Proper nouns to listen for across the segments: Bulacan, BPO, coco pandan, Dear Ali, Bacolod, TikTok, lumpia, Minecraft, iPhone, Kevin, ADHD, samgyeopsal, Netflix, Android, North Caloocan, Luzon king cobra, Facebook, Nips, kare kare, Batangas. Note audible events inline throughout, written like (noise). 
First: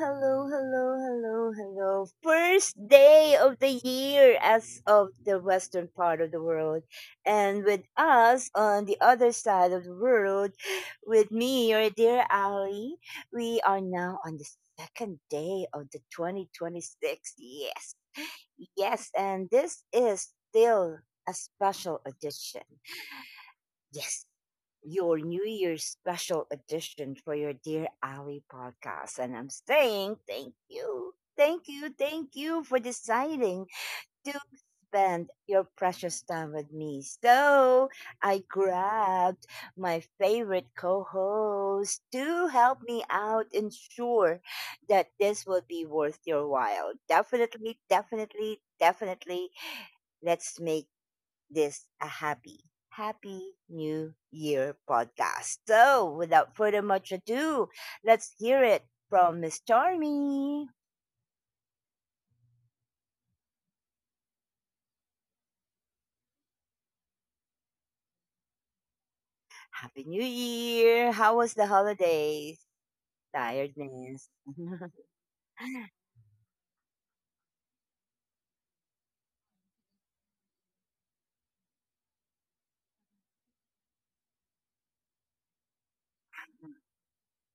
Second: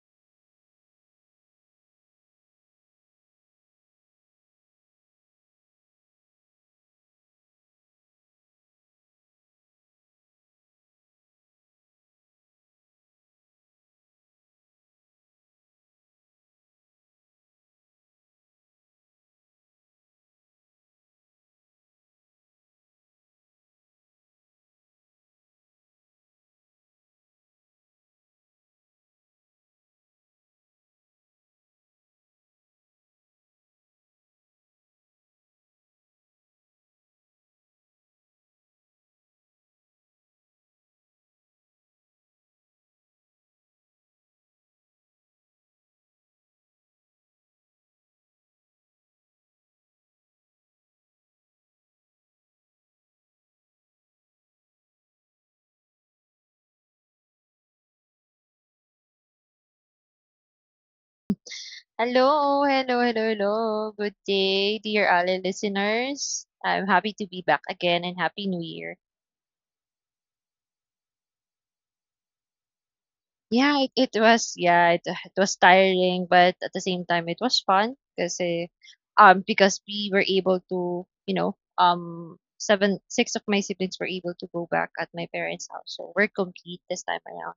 hello, hello, hello, hello. First day of the year as of the western part of the world. And with us on the other side of the world, with me, your dear Ali, we are now on the second day of the 2026. Yes, yes, and this is still a special edition. Yes, your New Year's special edition for your Dear Ali podcast. And I'm saying thank you, thank you, thank you for deciding to spend your precious time with me. So I grabbed my favorite co host to help me out, ensure that this will be worth your while. Definitely, definitely, definitely. Let's make this a happy, happy new year podcast. So, without further much ado, let's hear it from Miss Charmy. Hello, hello, hello, hello. Good day, dear Ali listeners. I'm happy to be back again and happy new year. Happy New Year! How was the holidays? Yeah, Tiredness. (laughs) It was tiring, but at the same time it was fun because we were able to, seven six of my siblings were able to go back at my parents' house. So we're complete this time around.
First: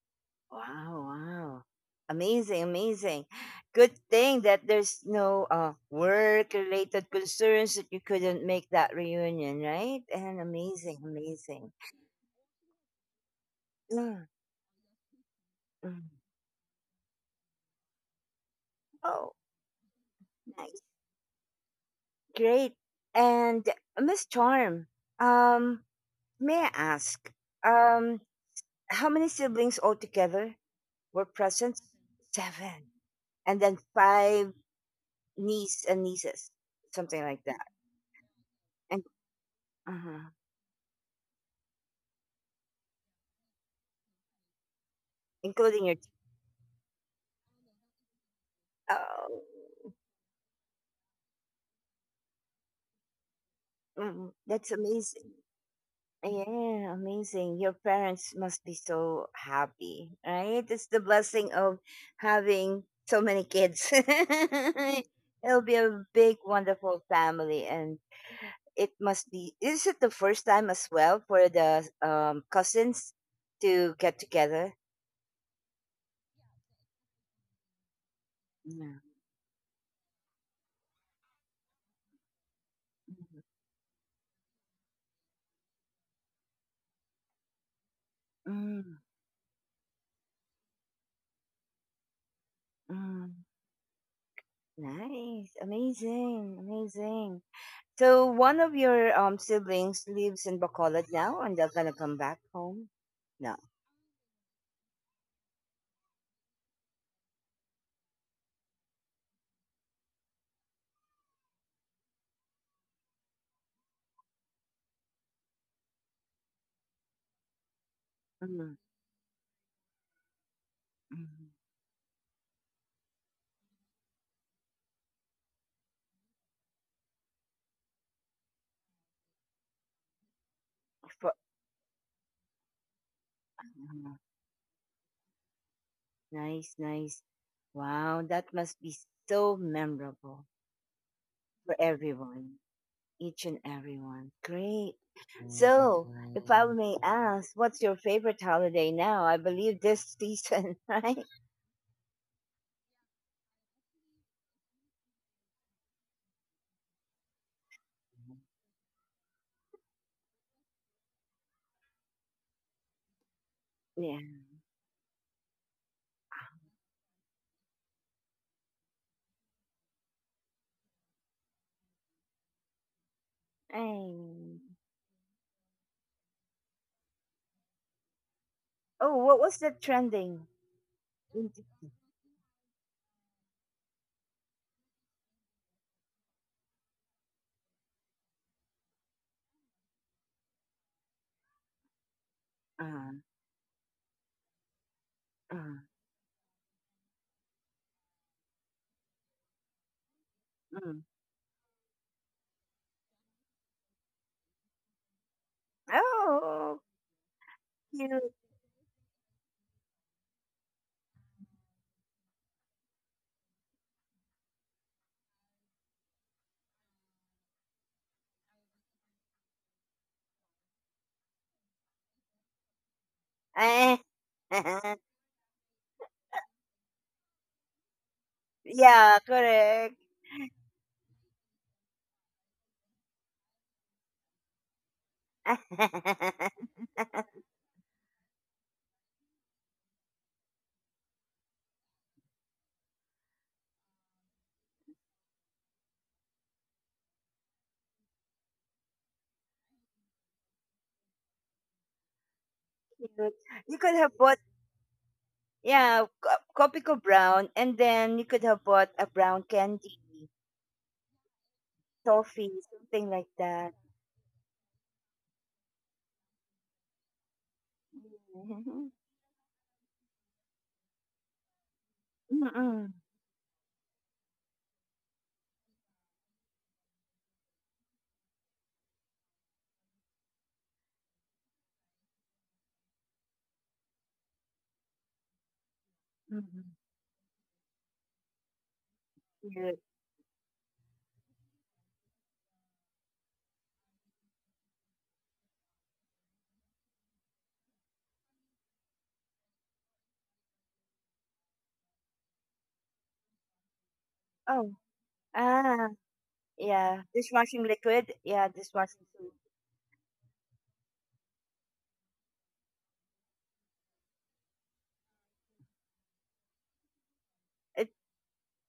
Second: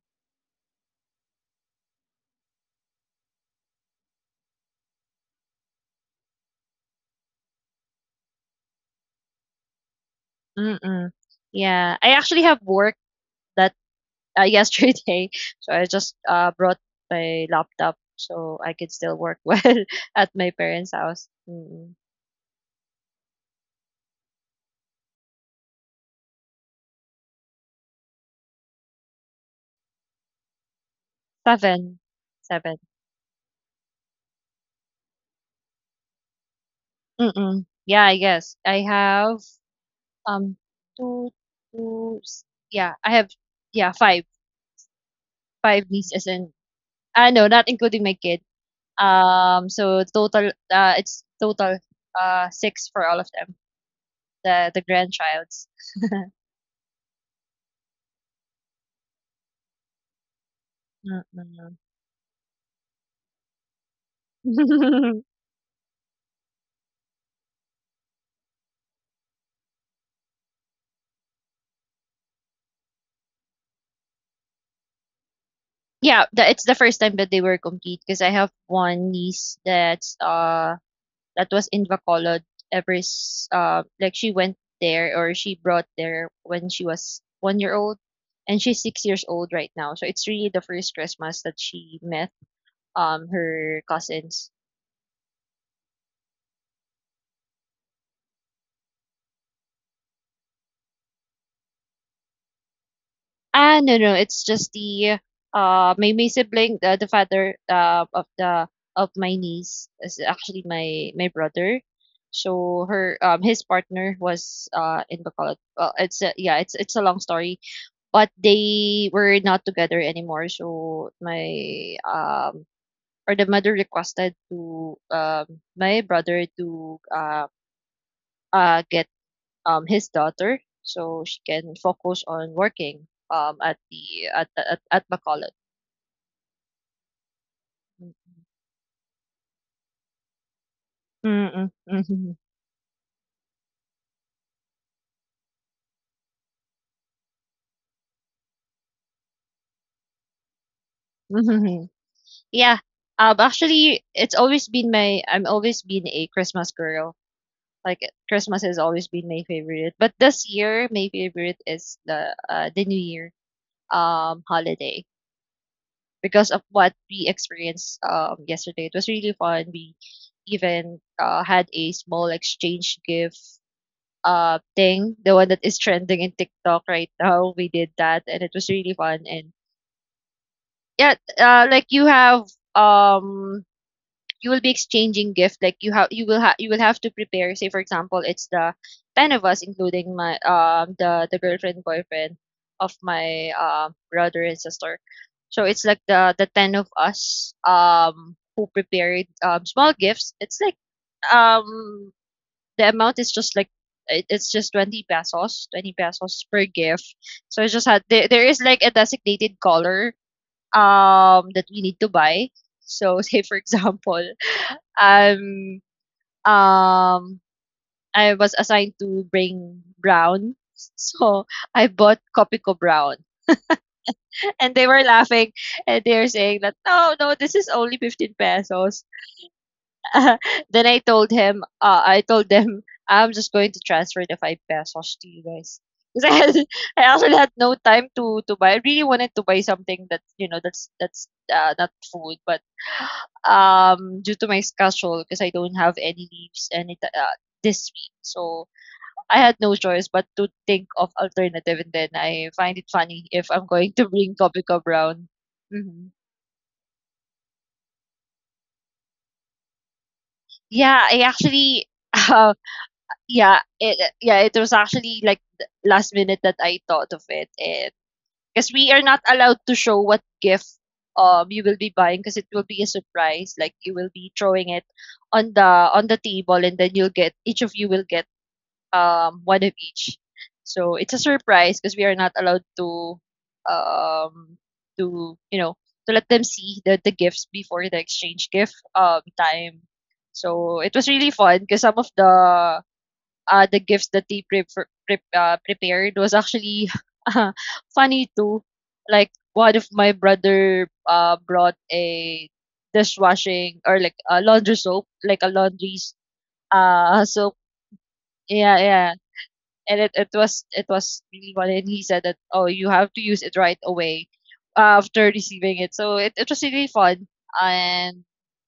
Wow, wow. Amazing, amazing. Good thing that there's no work related concerns that you couldn't make that reunion, right? And amazing, Mm-mm. amazing. Yeah, I actually have work Mm, yesterday. (laughs) So I mm. just brought my laptop so I could still Oh, work (laughs) well at my nice. parents' house. Mm-mm. Great. And Miss Charm, um, may I ask, um, how many siblings altogether were present? Seven, seven. Seven. And then five niece and nieces, something like Mm-mm. that. Yeah, I guess I And have uh um two, two. Yeah, I have yeah five, five including your. nieces and no, not including my kid. Oh, It's total, six for all of them. mm, The that's the amazing. grandchilds. Yeah, amazing. Your parents must be so happy, right? It's the blessing Mm-mm. of having so many kids. (laughs) (laughs) It'll be a big, wonderful family, and it must be. Is it the first time as well for the cousins to get together? Yeah, the it's the first time that they were complete 'cause I have Yeah. one niece that was in Bacolod ever s like she went there or she brought there when she was 1 year old, and she's Mm, 6 years old right now. So it's really the first Christmas that she met, mm. her cousins. Nice, amazing, amazing. So one of your siblings lives in Bacolod now, and they're gonna come back home. No. No, no, it's just the my sibling, the father of the of my niece is actually my brother. So her his partner was in Bacolod. Well, it's a long story, but Mhm, they were not together anymore. So mhm. my or the mother requested to my brother to get his daughter, so Fo she can focus on working at Mhm. Bacolod. Nice, nice. Wow, that must be so memorable Mm-mm, for hmm everyone, each and everyone. Great. So, if I may ask, what's your favorite holiday now? I believe this season, (laughs) right? hmm. (laughs) Yeah. Actually, it's always been my. I'm always been a Christmas girl. Like, Christmas has always been my favorite, but this year my favorite is the New Year Yeah. Holiday, because of what we experienced yesterday. It was really fun. We even had a small exchange gift Um, thing, the one that is trending in TikTok right now. We did that and it was really oh, fun. what And, was the trending? yeah, In like, um you will be exchanging gift, like, you have you will have you will have to prepare. Say for example, it's the 10 of us, including my the girlfriend boyfriend of Japan? my brother and sister. Uh, So uh, it's like the 10 of us who prepared small gifts. It's (laughs) like, mm. um the amount is just like, it's just 20 pesos, 20 pesos per Oh, gift. So I just had there, cute. there is like a designated color that we need to buy. So, (laughs) say for example, um um I was assigned to bring brown, so I bought copico brown. Eh, And they were (laughs) laughing, and they're saying that, no, no, this is only 15 pesos. yeah, correct. (laughs) Then I told them, I'm just going to transfer the 5 pesos to you guys. (laughs) Because (laughs) (laughs) I actually had no time to buy. I really wanted to buy something that's not food, but (gasps) due to my schedule, because I don't have any leaves this week. So I had no choice but to think of alternative. And then I find it funny Cute. if I'm You going could to have bring bought Coffee Cup Brown. yeah, Hmm. Copico brown, and then you could have bought a brown candy, Yeah, I actually toffee, (laughs) something like yeah, that. It was actually like the last minute that I thought of it. And because Mm-mm. we are not allowed to show what gift you will be buying, because it will be a Mm-mm. surprise. Like, you will be throwing it on the table, and then you'll get each of you will get one of each. So it's a surprise, because we are not allowed to um to you know to let them see the gifts before the exchange gift Yeah. time. So it was really fun, because some of the gifts that they prepared was actually (laughs) uh, funny too. Like, one of my brother brought a dishwashing, or like a Oh, laundry soap, like a ah, laundry yeah. Soap. Dishwashing liquid. Yeah, Yeah, dishwashing yeah. soap. And it was really funny. And he said that, oh, you have to use it right away after receiving it. So it was really fun. It, And,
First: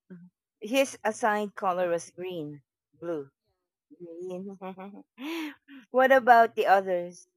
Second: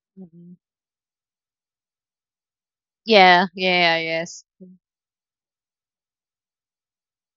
Mhm. mm, His assigned color was green, blue, yeah, yeah, yes. green. (laughs) What about the others?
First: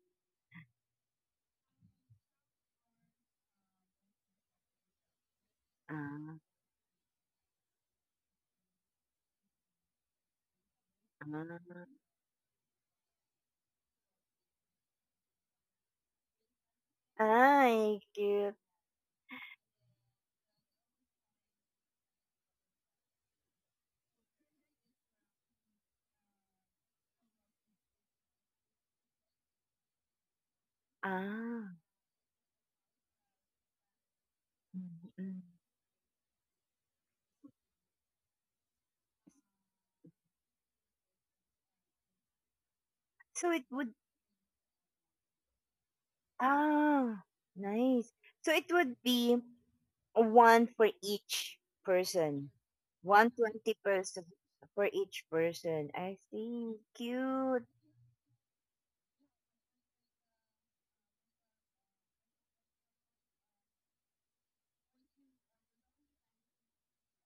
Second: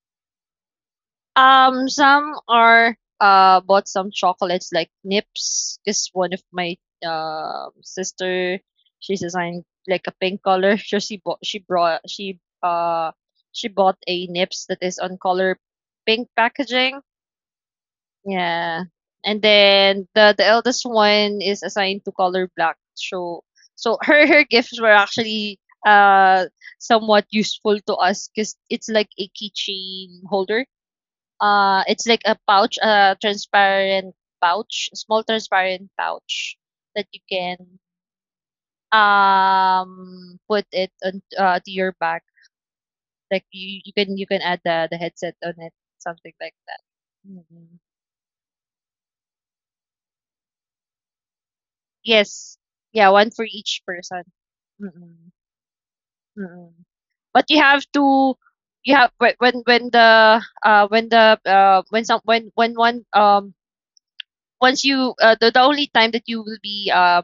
Some are bought some chocolates like Nips. Cause one Ah, of my sister. She's assigned like a pink color. (laughs) So she bought she ah, brought she bought a Nips that is on color pink packaging. ah, cute. Yeah, and then the eldest one is assigned to color black. So, (laughs) her gifts were actually uh somewhat useful to us, because it's like a keychain holder, Ah. It's like a pouch, a transparent pouch, Mm, small mm. transparent pouch that you can put it on, to your back. Like, So it would you can add the headset on it, something like that. ah, Mm-mm. nice. So it would be one for each person. Yes, yeah, One one for twenty each person. person for each Mm-mm. person. I Mm-mm. see. But you Cute. have to, you have when the when the when some when one once you the only time that you will be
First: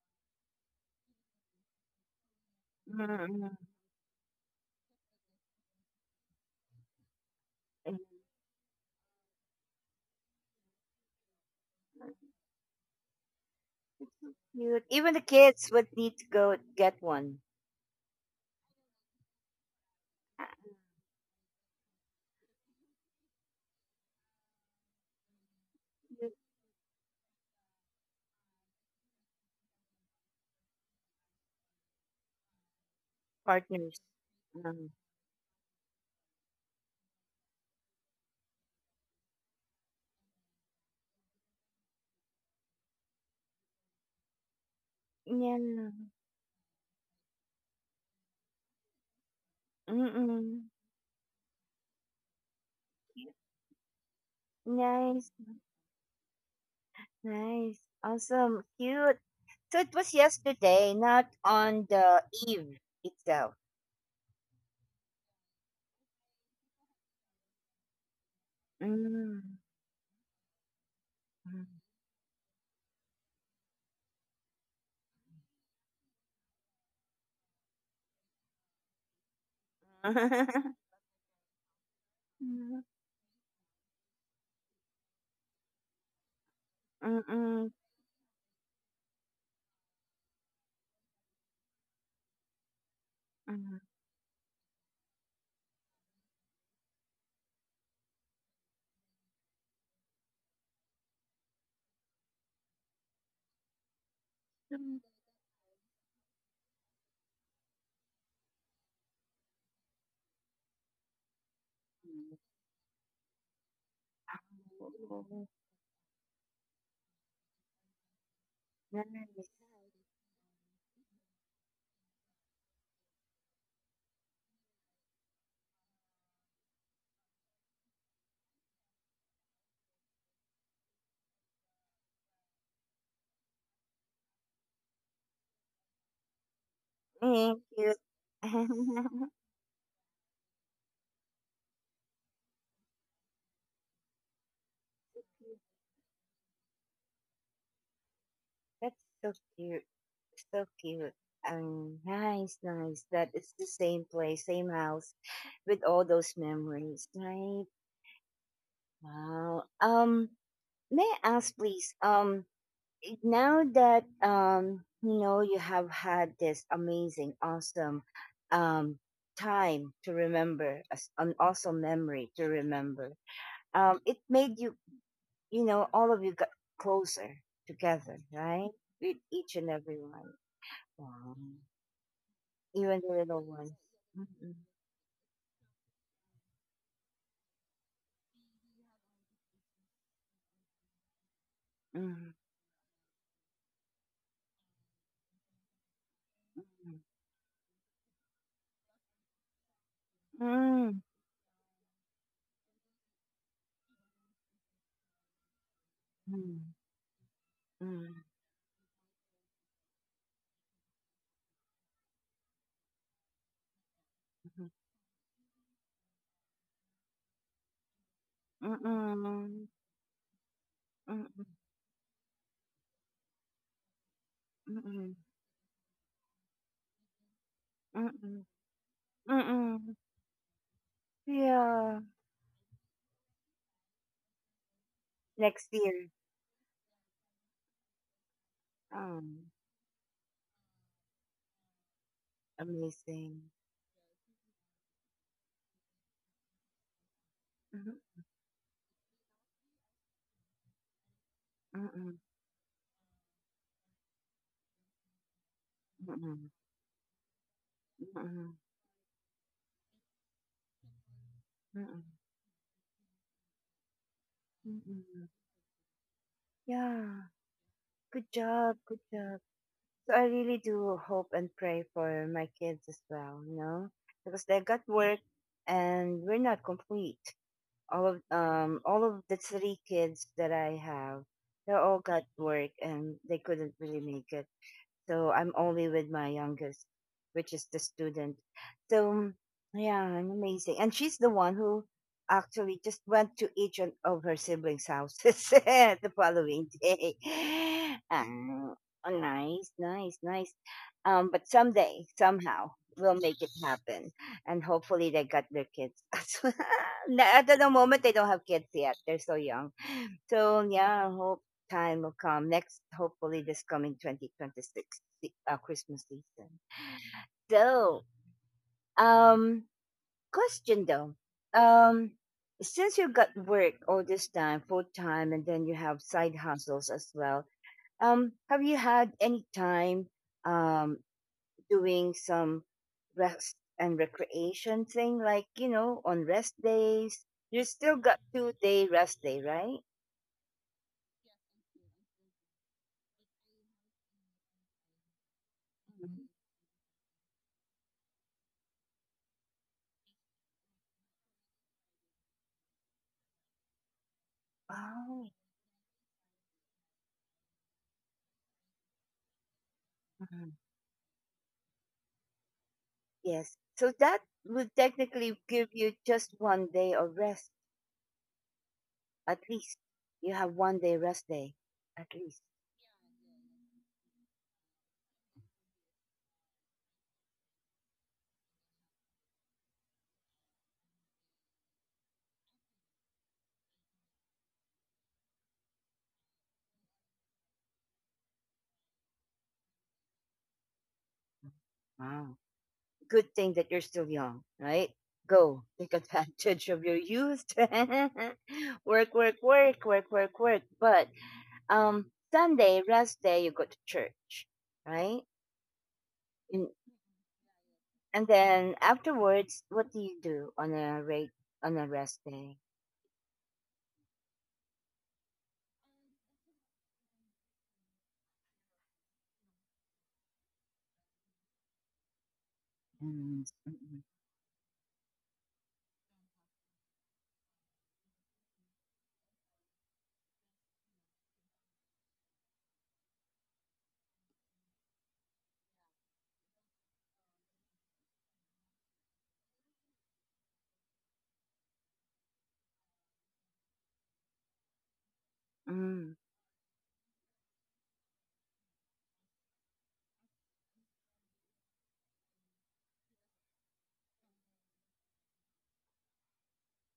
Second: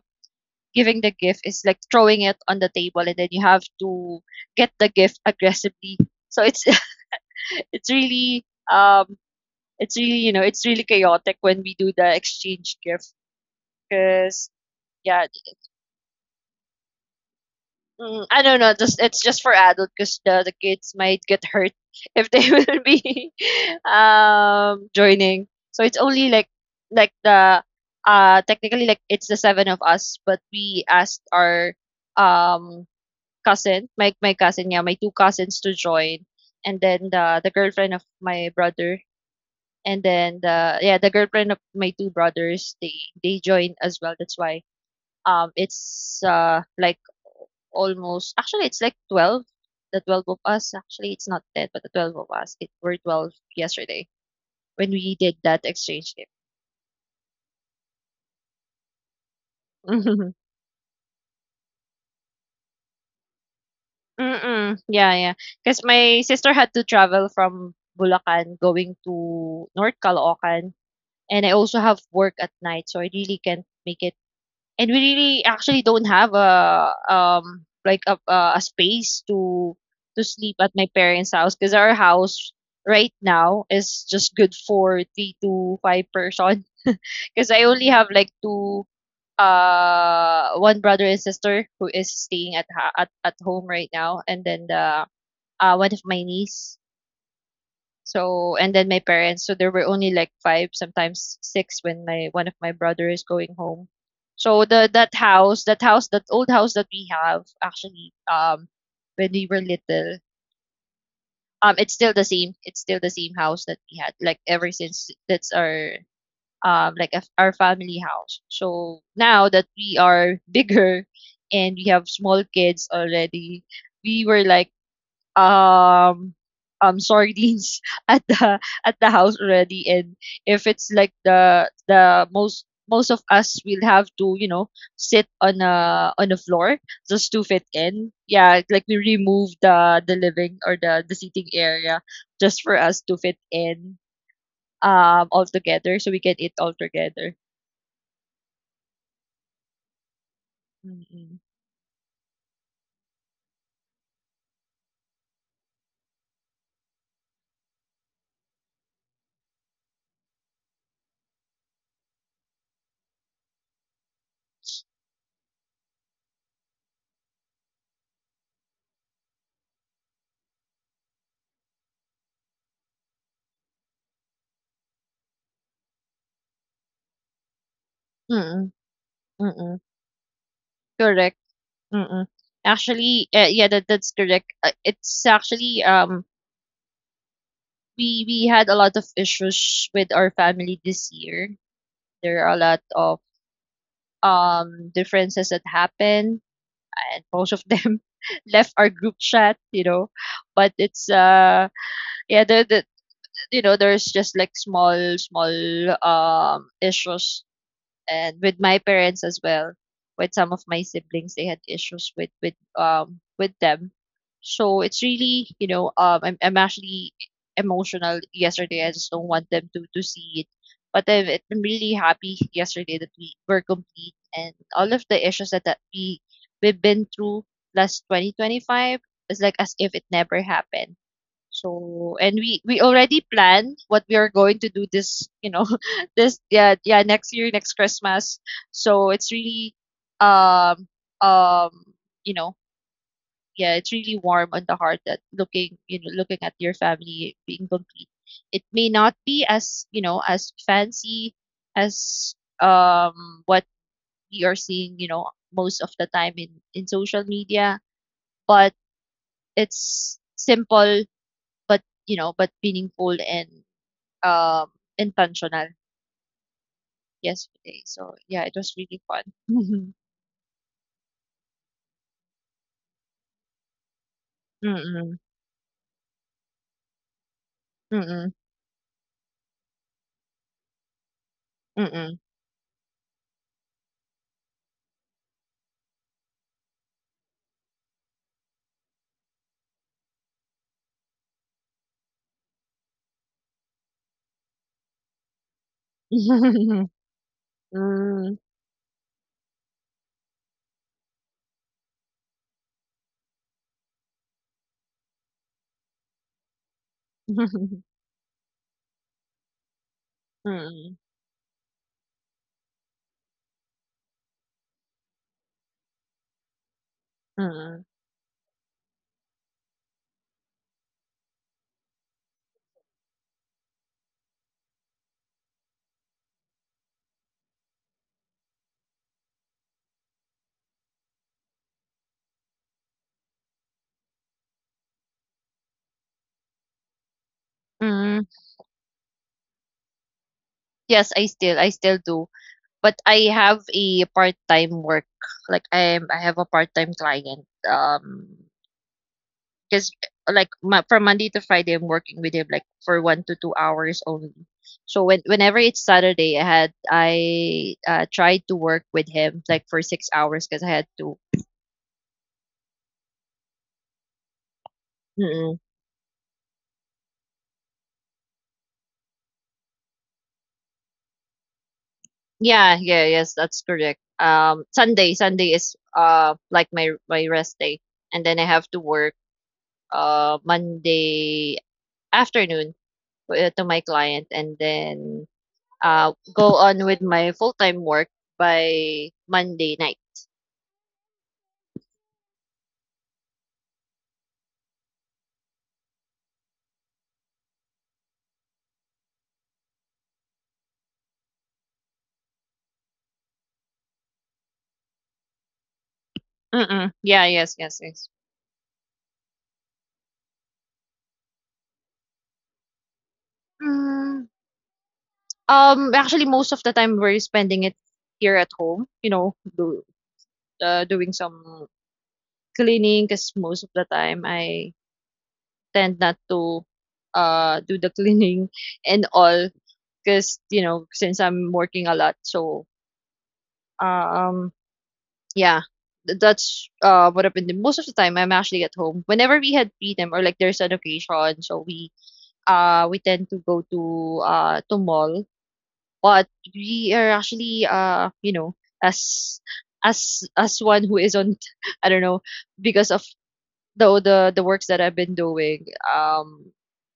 giving the gift is like throwing it on the table, and then you Mm-mm. have to get the gift aggressively. So it's (laughs) it's really um it's really chaotic when we do the exchange gift, So because cute. Even the yeah kids would need to go get one. I don't know, just it's just for adult, because the, Ah, the kids might get hurt if they (laughs) will be joining. So it's only cute like the technically, like, it's the seven of us, but we asked our um cousin, partners. my cousin, yeah, Um, my two cousins to join. And then the girlfriend of my brother, and then the girlfriend of my two brothers. They join as well. That's why yeah. it's like, almost, actually, it's like 12, the 12 of Mm-mm. us. Actually, it's not 10, but the 12 of us. It were 12 yesterday when we Nice, did that exchange gift. nice, awesome, cute. So it was (laughs) yesterday, not on the eve itself. Mm-mm. Yeah, yeah. Because my sister had to travel from Bulacan going Mm. to North Caloocan, and I also (laughs) have work at night, so I really can't make it. And we really actually don't have a like a space to sleep at Mhm. my parents' house, because our house right now is just good for three to five person. (laughs) Mm, Because I mm, only have like two one brother and sister who is staying at ha- at home mm. right now, and then the one of my niece. So, and then my parents, so there were only like 5, sometimes 6, when my one of my brother is going home. So the that old house that we have actually, when we were little, it's still the same. It's still the same house that we had, like, ever since. Oh, That's our our family house. So now nice. that we are (laughs) bigger, and we have small kids already, we were like um sardines (laughs) at the house already. And if it's like the most of us will have to sit on a floor just to fit Thank you. in. Yeah, like, we (laughs) remove the living, or the seating area, just for us to fit in all together, so we can eat all together. That's so cute. So cute. Mm-mm. Nice, nice. That it's the same place, same house with all those memories, right? Wow. May I ask please, now that you have had this amazing, awesome um, time to remember, an awesome memory to remember. It made you, all of you got closer together, Mm-mm. right? With each and Mm-mm. everyone, Correct. Mm-mm. even the Actually, little yeah, ones. that's correct. Mm-mm, It's actually We had a lot of issues with our family this year. mm-mm, There are a lot of differences that happened, and most of them (laughs) left our group chat, you know. But mm-mm, it's yeah, the you know, there's just like small issues, and with my parents as well. With some of my siblings, they had issues with them. So it's really, I'm actually emotional. mm-mm, Yesterday, I just don't want mm-mm, them to see it. But I'm, mm-mm, I'm really happy yesterday that we were complete, and mm-mm, all of mm-mm, the issues that we've been through last mm-mm, 2025 is like as mm-mm. if it never happened. Yeah. So, and we already planned what we are going to do Next year. (laughs) this next year, next Christmas. So it's Um, really um um you know amazing. yeah it's really warm on the heart, that, looking, looking at your family being complete. Mhm, It may not be as, as fancy mm-mm. as, what we are seeing, most of the time Mm-mm. in social media, Mm-mm. but it's simple, but, Mm-mm. Meaningful, and, um, Mm-mm. intentional Yeah. yesterday. So Good yeah, it was job. Good really fun. job. (laughs) So I really do hope and pray for my kids as well, because they got work Mm-mm. and we're not complete. Mm-mm. All of the three kids that I have, they all Mm-mm. got work and they couldn't really make it. So I'm only with my youngest, which is the student. So yeah, I'm amazing. And she's the one who actually just went to each and of her siblings' houses (laughs) the following (laughs) day. (laughs) Mm. Um, oh, nice, nice, nice. But someday, somehow, we'll make it happen. And hopefully they got their kids (laughs) as well. At the moment, (laughs) they don't have kids yet. They're so young. So Mm. yeah, I hope time will come next. Hopefully, this coming 2026 Christmas season. Mm. So, um, question though, um, since you got work all this time, full time, and then you have side hustles as well. Have you had any time um doing some rest and recreation thing, like on rest days? You still got Mm. 2-day rest day, right? Yes, I still do. But I have a part-time work. Like I Mhm. have a part-time client. Because from Monday to Friday, I'm working with him like for 1 to 2 hours only. So whenever it's Saturday, I tried to work with him like for 6 hours Oh. because I had to. Yes. So that would technically Mm-mm. give you just one day of rest, at least. You have one day rest day, at least. Yeah, yeah, yes, that's correct. Sunday, Sunday is like my rest day, and then I have to work Monday afternoon, to my client, and then go on with my full time work by Monday night. Wow. Good thing that you're still young, right? Go take (laughs) advantage of your youth. (laughs) Work, work, work, work, work, work. But um, Sunday, rest day, you go to church, right? And, Mm. Yeah, yes, yes, yes. and then afterwards, what do you do on a rest day? Mm, actually, most of the time we're spending it here at home, doing some cleaning because most of the time I tend not to do the (laughs) cleaning and all because you know since I'm working a lot, so um yeah, that's what happened. Most of the time I'm actually at home. Whenever we had freedom or like there's an occasion, so we tend to go to mall. Mm-hmm. But we are actually, you know, as as one who isn't, (laughs) I don't know, because of the works that I've been doing,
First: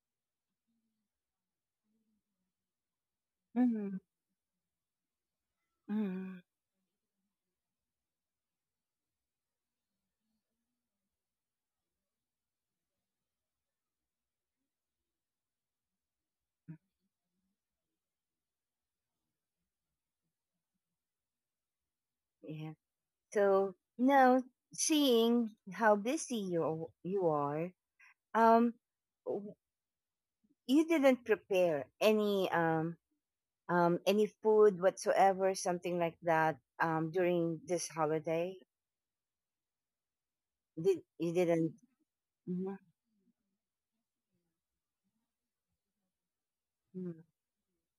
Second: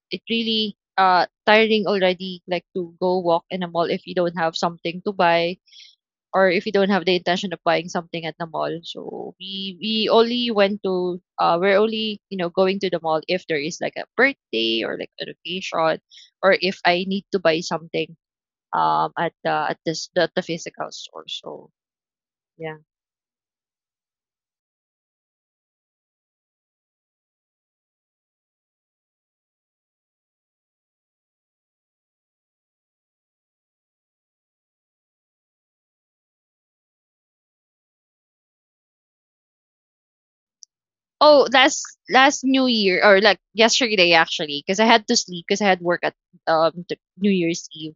it really tiring already. Like to go walk in a mall if you don't have something to buy Mm, or if you don't have the intention of buying something at the mall. So we only went to we're only you know going to the mall if there is like a birthday or like an occasion or if I need to buy something at the at the physical store. So yeah. yeah. So now seeing how busy you are, um, w- you didn't prepare any food whatsoever, something like that, during this holiday. Did you Oh, didn't? Last New Mhm, Year or like yesterday actually, because I had to sleep because I had work at hmm. New Year's Eve.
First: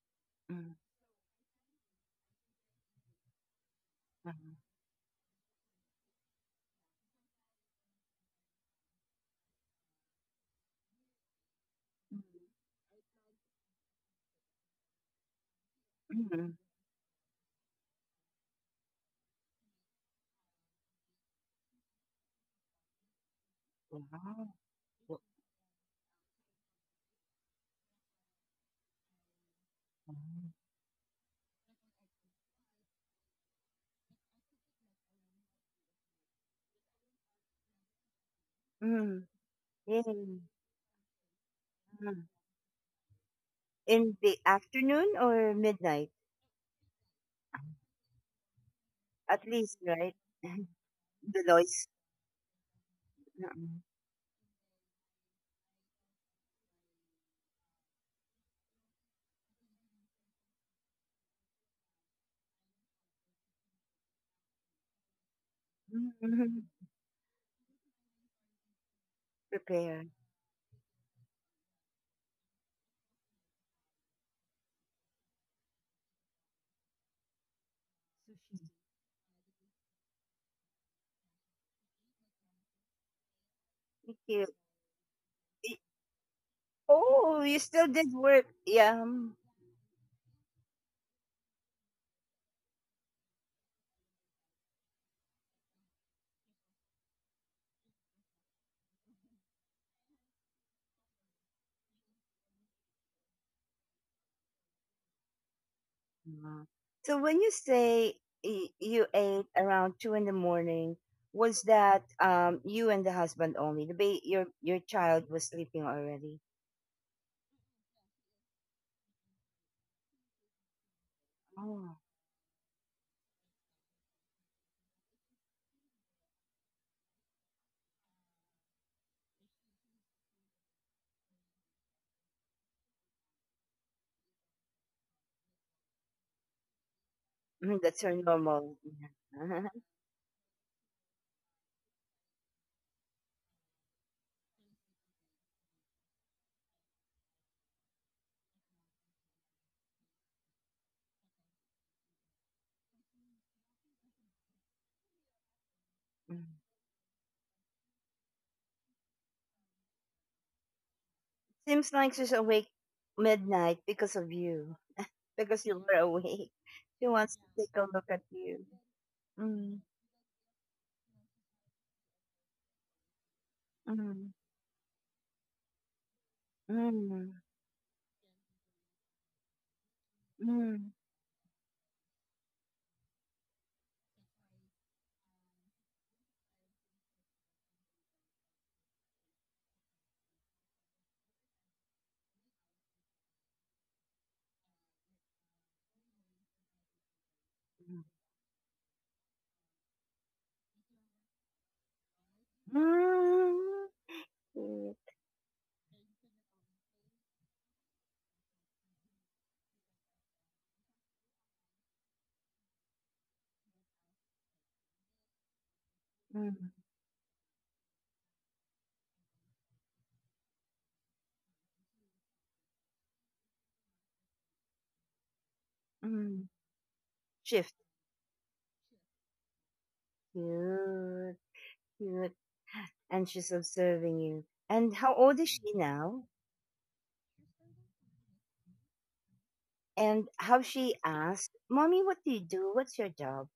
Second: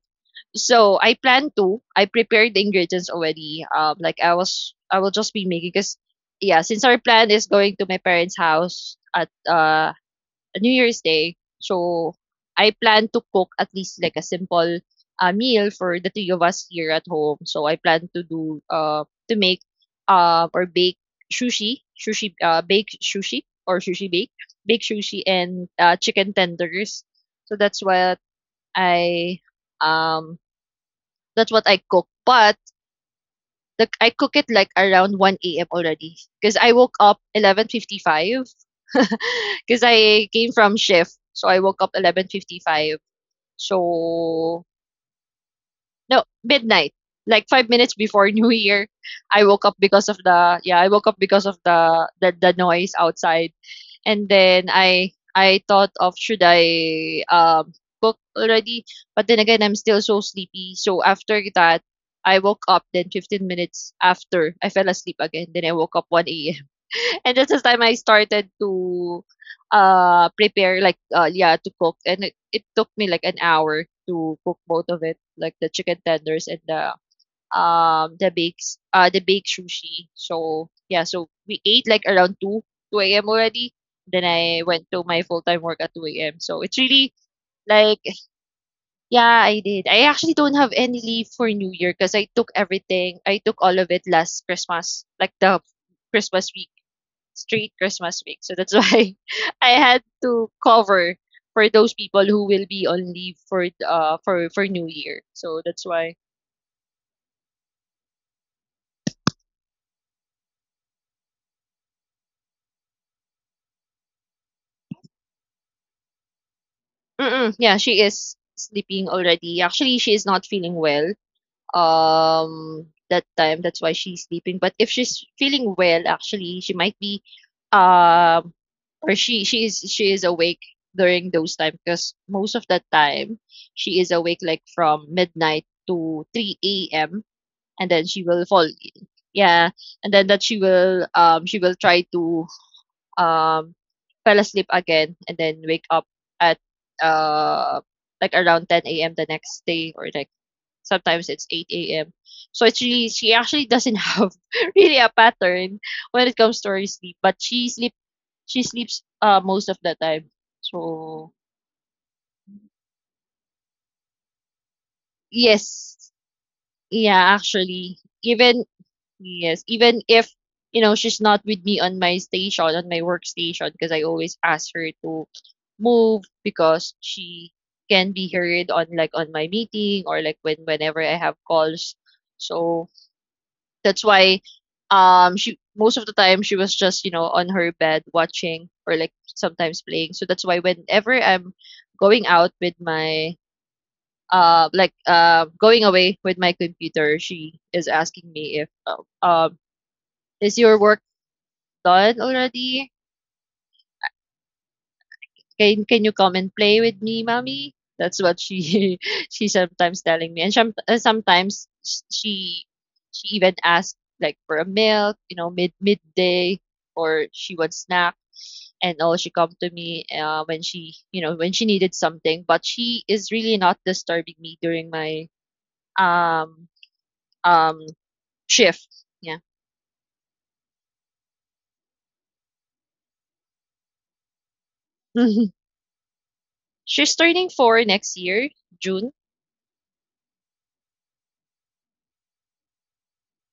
Hmm. So I plan to. I prepared the ingredients already. Mhm, I will just be making because yeah, since our plan is going to my parents' house at New Year's Day. So hmm. I plan to cook at least like a simple, meal for the three of us here at home. So I plan to do to make or bake sushi, sushi bake sushi or sushi bake, Wow. bake sushi and, chicken tenders. So I um Wow. that's what I cook. But like I cook it like around 1 a.m. already because I woke up 11:55 Mm, because (laughs) yeah. I came from shift. So I woke up Mm. 11:55. In the So afternoon or midnight, no, midnight. Like 5 minutes before (laughs) New Year, at I woke up least, because right? of (laughs) the yeah, I woke up The because of noise. the noise outside. Mm-hmm. And then I thought of should I cook already, but then again I'm still so sleepy. So after that, I woke up. Then 15 minutes after, I fell asleep again. Then I woke up 1 a.m. Mhm. (laughs) and that's the time I started to Prepare. Prepare like yeah to cook, and it took me like an hour to cook both of it, like the chicken tenders and the bakes the baked sushi. So yeah, so we ate like around two a.m. already. Thank Then you. I went to my full time Y- work at two a.m. So it's really Oh, you still like did work. Yeah. Yeah, I did. I actually don't have any leave for New Year because I took everything. I took all of it last Christmas, like the Christmas week, straight Christmas week. So that's (laughs) why I had to cover for those people who will be on leave for for New Year. So that's why. uh, So when you say you ate around two in the morning, was that you and the husband only? The your child was sleeping already. Mm-mm, yeah, she is sleeping already. Actually, she is not feeling well. Oh, That time, that's why she's sleeping. But if she's feeling well, actually, she might be, um, or she is awake during those time because most of the time she is awake like from midnight to 3 a.m. mhm, and that's then her she will fall. normal. Yeah. Yeah, (laughs) and then that she will try to, um, fell asleep again and then wake up at, uh, like around 10 a.m. the next day or like sometimes it's 8 a.m. So it's really she actually doesn't have (laughs) really a pattern when it Mm. comes to her sleep, but she sleeps most of the time. So Seems like she's awake midnight because of you, because you yes, were awake. (laughs) She wants yeah, to take a actually, look at you. even yes, Mm, even if you know she's not with me on my station, on my workstation, because I mm, always ask her to move because mm, she can be heard on like on my meeting or like mm. whenever I have calls. So that's why she most of the time she was just you know on her bed watching or like sometimes playing. So that's why whenever I'm going out with my going away with my computer, she is asking me if is your work done already? うんCute. Can you come and play with me, mommy?" That's what she (laughs) she sometimes telling me, and sometimes she even asks like for a milk, you know, midday, Mm, or she wants snack, and all she come to me, when she you know when she needed something. But she is really not disturbing me during my mm. um Shift. um shift. Yeah, Cute. Cute. And she's observing you. And how old is (laughs) she now? she's turning four next year, June. And how she asked, Mommy, what do you do? What's your job?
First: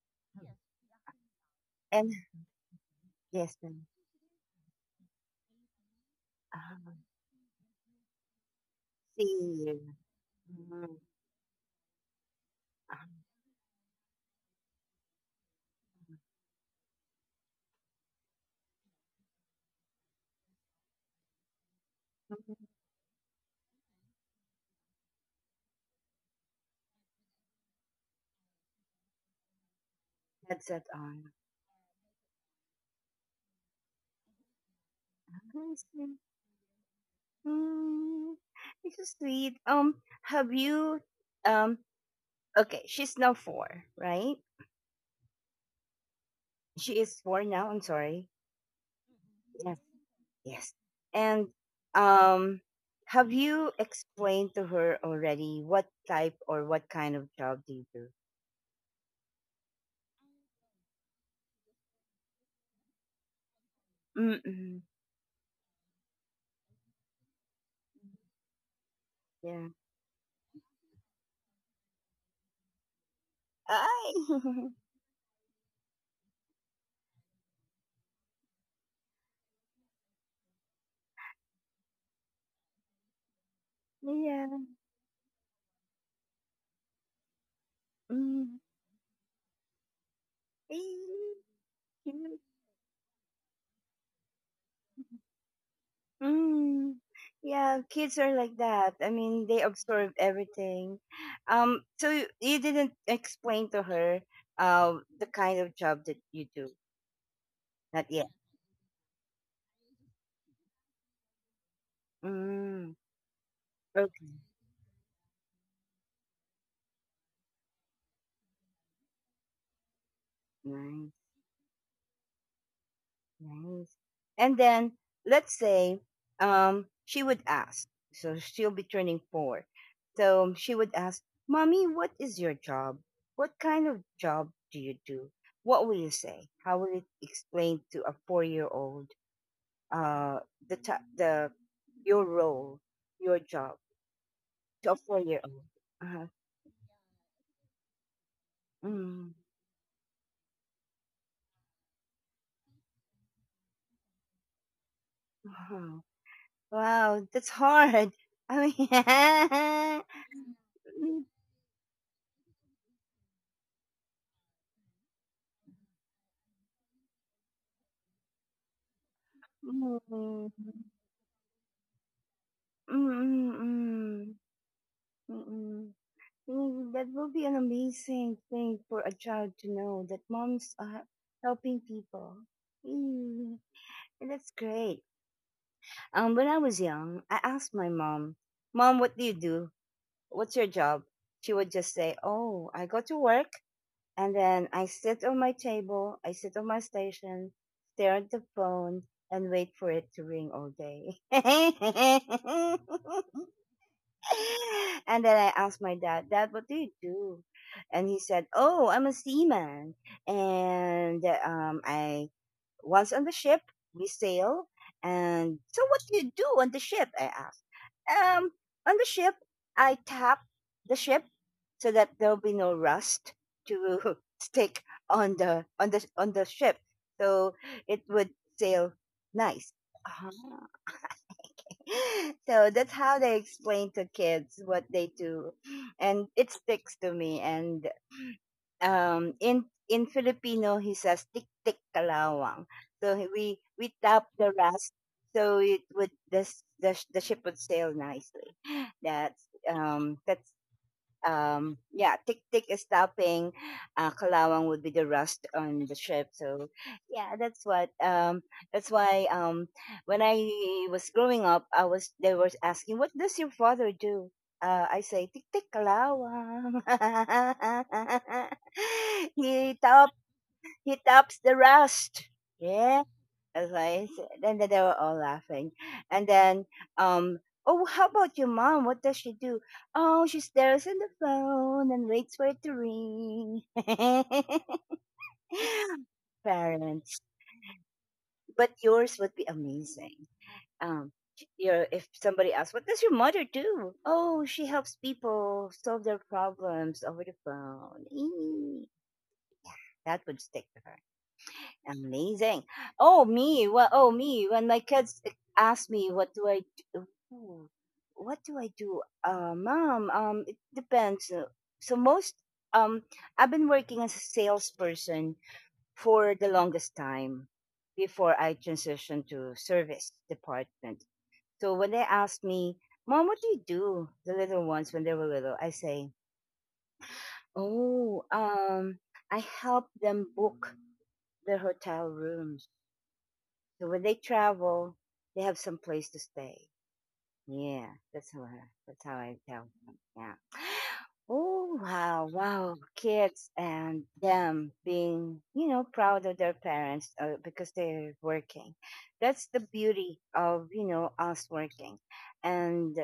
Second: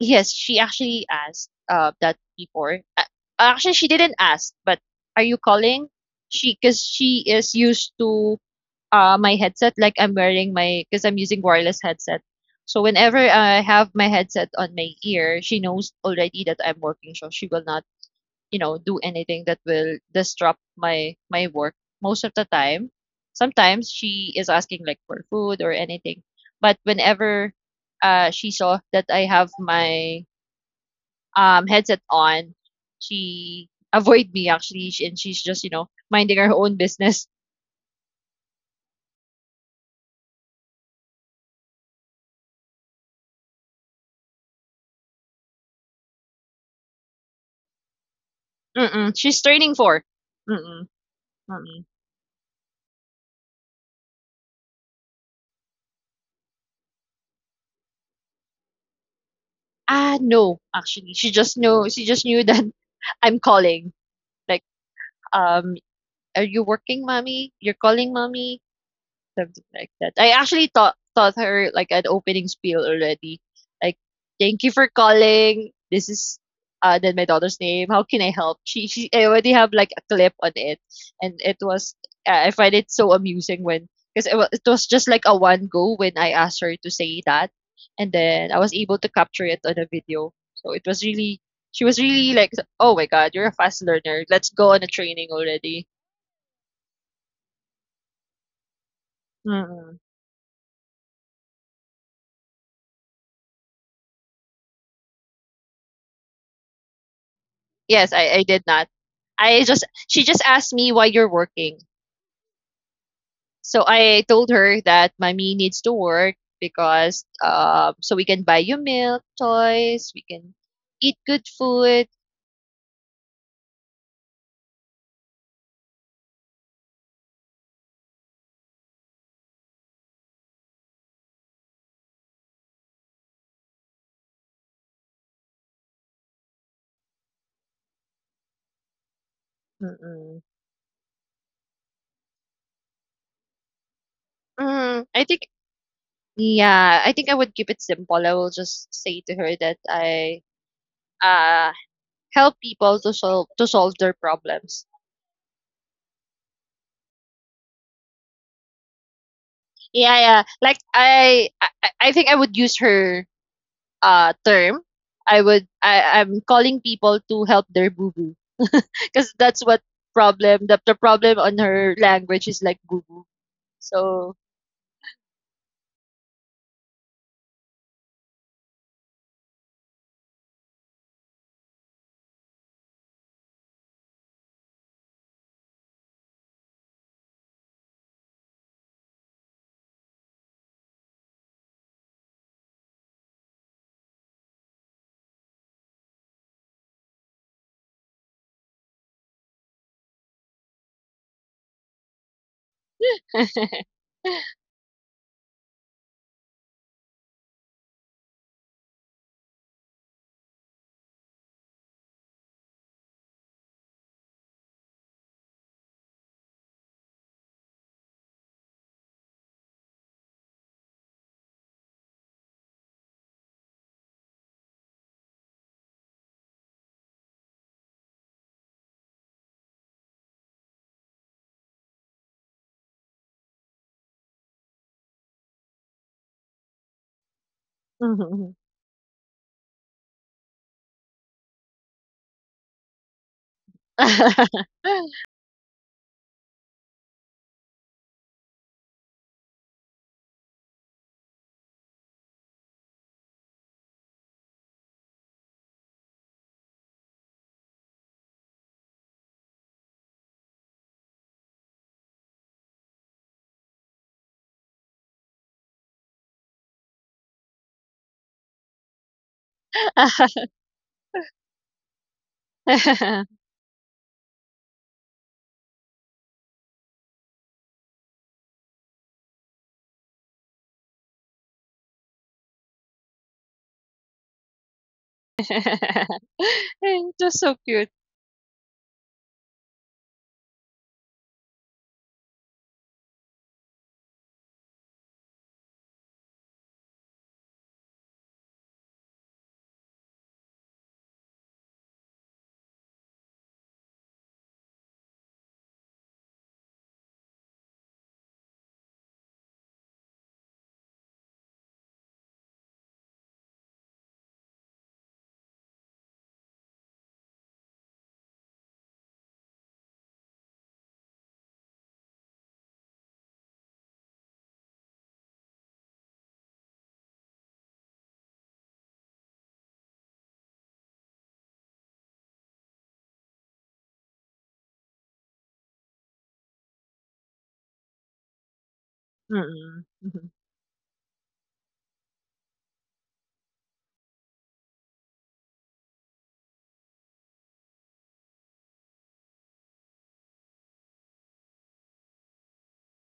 Yes, she actually asked, And that before. Yes, Actually, ma'am. she didn't ask, but are you calling? She, Ah, because she is used to, my see headset, like you. Mm, because I'm using wireless headset. So ah, whenever I have my headset on my ear, she knows already that I'm working, so she will not, you know, do anything that will disrupt my work most of the mhm. time. Sometimes she is asking like for food or anything, but whenever, she saw that I have my, Headset on. Headset on, she avoid me actually, and she's just you I know see. minding her own business. Mm, this is sweet. Have you um okay, she's now four, right? She is four now, I'm sorry. Mm-mm. She's training Yes. for. Yes. Mm-mm. And Mm-mm. um have you explained to her already what type or what kind of job do you do? Ah, no, actually, she just knew that (laughs) I'm calling. Like, Mm-mm. um, are you working, mommy? You're calling, mommy. Yeah. Something like that. I actually taught her like an opening spiel already. Like, thank you I for (laughs) calling. This is then my daughter's name. How can I help? She I already have like a clip on it, and it was I find it so amusing when because yeah. it was just like a one go when I asked her to say that, and then I Mm. was able to capture it on a video. So it was really she was really Mm. like, oh my god, you're a fast learner. Let's go on a training already. Mm. Yeah, kids are like that. I mean, they absorb everything. So you didn't explain to her the kind of job that you do. Not Yes, yet. I did not. I just she just asked me why you're working. Mm. So I Okay. told her that mommy needs to work because so we can buy you milk, toys, we can Nice. eat good food. Nice. And then let's say she would ask, so she'll be turning four. So she would ask, Mommy, what is your job? What kind of job do you do? What will you say? How will it explain to a 4-year old uh, Mm-mm. the, ta- the your role, your job to a Mm, four I year think old? yeah, I think I would keep it simple. I will Uh, just say mm, to her that I uh help people to solve their problems. wow, wow, that's hard. (laughs) I Yeah, yeah. Like mean, I think I would use her, term, I'm calling people to help their boo boo because (laughs) that's (laughs) what mm, problem the problem on her language is like boo mm, boo. mm, So mm. Mm, that will be an amazing thing for a child to know that moms are helping people. Mm, and that's great. When I was young, I asked my mom, "Mom, what do you do? What's your job?" She would just say, "Oh, I go to work, and then I sit on my table, I sit on my station, stare at the phone, and wait for it to ring all day." (laughs) (laughs) And then I asked my dad, Dad, what do you do? And he said, Oh, I'm a seaman. And I once on the ship, we sail. And so, what do you do on the ship? I asked. Um, on the ship, I tap the ship so that there'll be no rust to (laughs) stick on the on the on the ship, so it would sail nice. Uh-huh. (laughs) So that's how they explain to kids what they do, and it sticks to me. And (laughs) it in Filipino he says tik tik kalawang, so we tap the rust, so it would the s- the, sh- the ship would sail nicely. That's Yeah, tick tick is stopping, kalawang would be the rust on the ship. So yeah, that's why when I was growing up, I was they were asking, what does your father do? I say tick tick kalawang. (laughs) he top he tops the rust. Yeah advice. Then they were all laughing. And then, um, oh, how about your mom? What does she do? Oh, she stares at the phone and waits for it to ring. (laughs) Parents, was so cute. but yours would be amazing. Um, your if somebody asks, what does your mother do? Oh, she helps people solve their problems over the phone. Eee. That would stick to her. Amazing. Oh me, well, oh me. When my kids ask me, Hmm, What do I do? Mom, it depends. So um, I've been working as a salesperson for the longest time before I transitioned to service department. So when they ask me, Mom, what do you do? The little ones, when they were little, I say, Oh, um, I help them book their hotel rooms. So when they travel, they have some place to stay. Yeah, that's how I, that's how I tell Mm-mm. them. Mhm. Yeah. Oh wow, wow, kids and them being, you know, proud of their parents because they're working. That's the beauty of, you know, us working. And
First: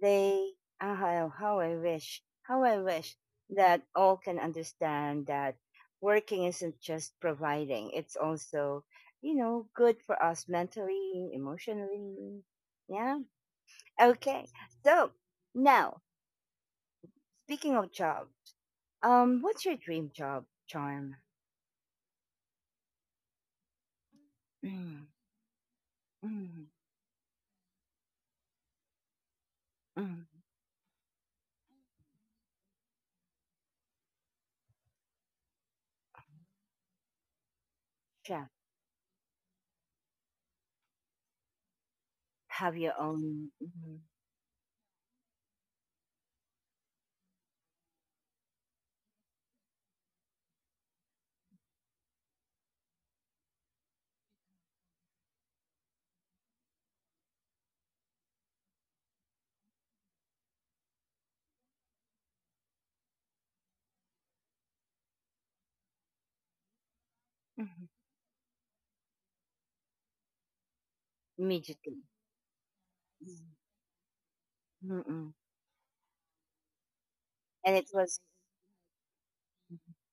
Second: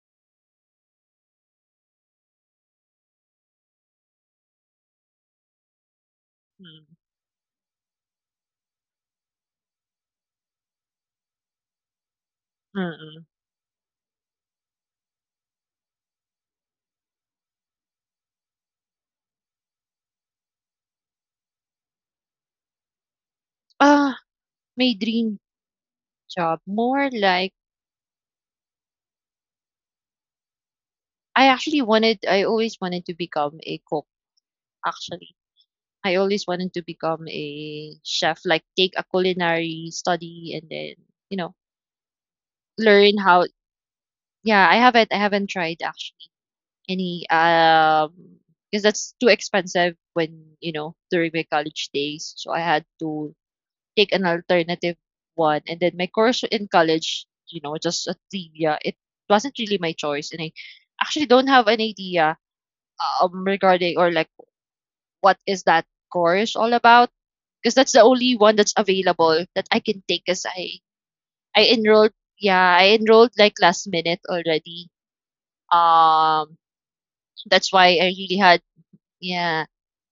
they, how, how I wish that all can understand that working isn't Mm. just providing. It's also, you know, good for us mentally, emotionally. Yeah. Mm-mm. Okay. So now, speaking of jobs, what's your dream job, Charm? Ah, my Mm, dream job mm, more like mm. I actually wanted. I always wanted to become a cook. Actually I always wanted to become a chef, Chef, like take a culinary study and then, you know, have your learn how own yeah, I haven't tried actually any because that's too expensive when, you know, during my college days. So I had to take an alternative one and then my course in college, you know, just a trivia. It wasn't really my choice and I actually don't have an idea regarding or like what is that course all about because mm, that's the only one that's available that I can take. Cause I immediately. enrolled, yeah, I enrolled Mm, like last minute already. mm, mm. Um, that's And it why I was, really had, yeah.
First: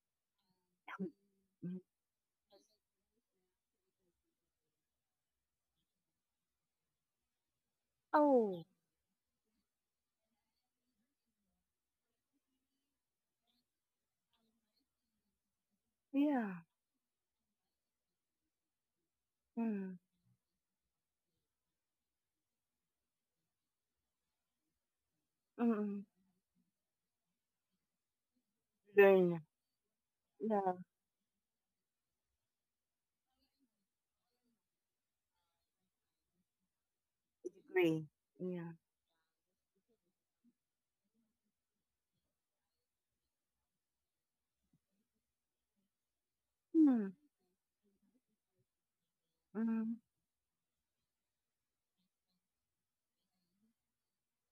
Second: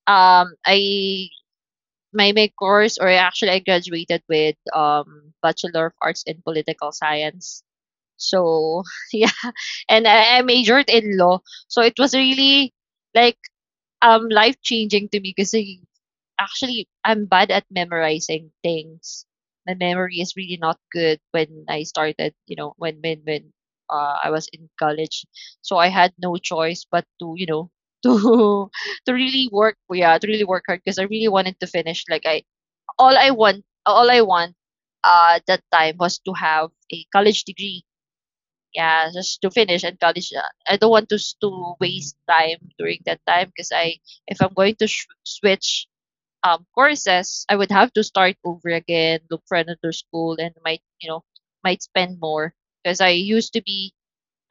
Mm, I mm. my course, or actually I graduated with Bachelor of Arts in Political Science. oh So (laughs) yeah, and I majored in law. So it was really like life changing to me because yeah, actually I'm bad at memorizing things. My mm, memory is really not good when I started, you know, when I was in college. mm, So I mm. had no choice but to, you know, (laughs) to to learn, really work, yeah, to really work yeah, hard because I really wanted to finish. All I want, at that time was to have a college degree. degree, yeah, Yeah, just to finish and college. I don't want to to waste time during that time because if I'm going to switch mm, courses, I would have to start over again, look for another mm, school, and might might spend more because I used to be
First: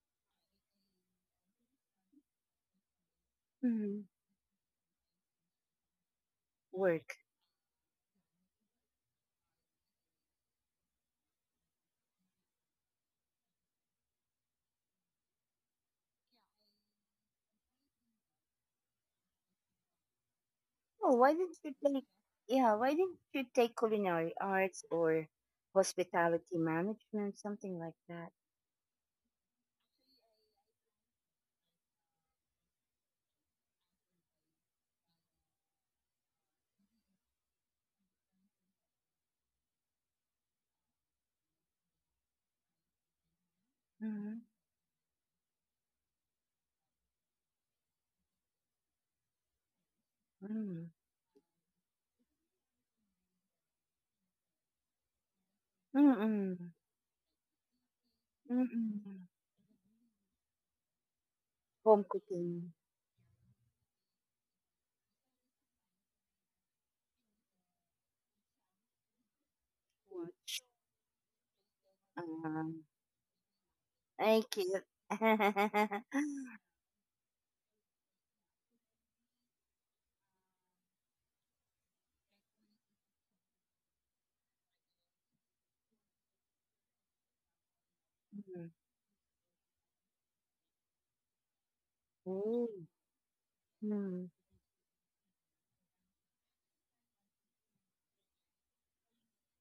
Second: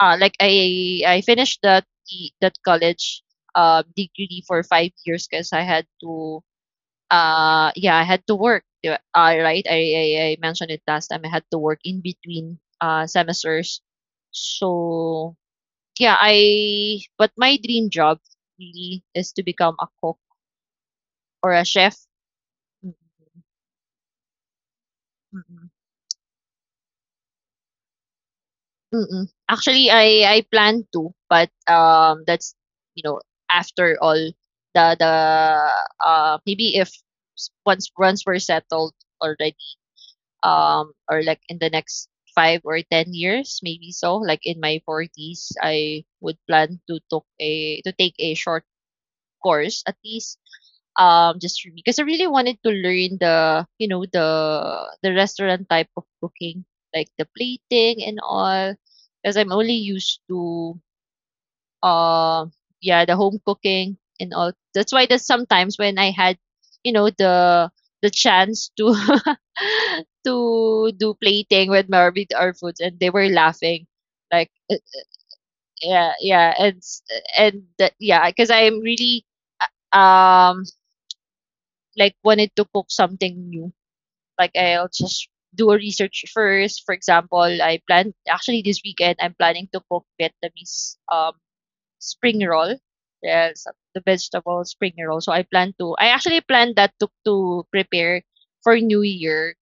like I finished that college mm. degree for 5 years because I had to work. Yeah I had to work di ba? Right I mentioned it last time. I had to work in between semesters, so yeah. I but my dream job really is to become a cook Oh, why or didn't a you chef. take yeah, why didn't you take culinary arts or Mm-hmm. hospitality management, something like that? Mm. Actually, I plan to, but, that's, you know, after all the the, maybe if s once once we're settled already, or, like, in the next 5 or 10 years, maybe so, Mm-hmm. like, in my 40s, I would plan to took a to take a short course, at least, Mm-hmm. Just for me because I really wanted to learn the you know the restaurant type of cooking, Mm-mm. like the plating and all. Mm-mm. Because I'm only used to Home uh, cooking. yeah, the home cooking and all. That's why that sometimes when I had the chance to (laughs) Watch. to do plating with my with our foods Um, and they were laughing thank like you. yeah. (laughs) Yeah and s- and that yeah because I am really um like wanted to cook something new. Like I'll just do a research first. For example, I plan, actually Mm. this weekend I'm planning to cook Vietnamese spring Ooh. roll. Yes, the Mm. vegetable spring roll. So I plan to, I actually planned that to prepare for New Year,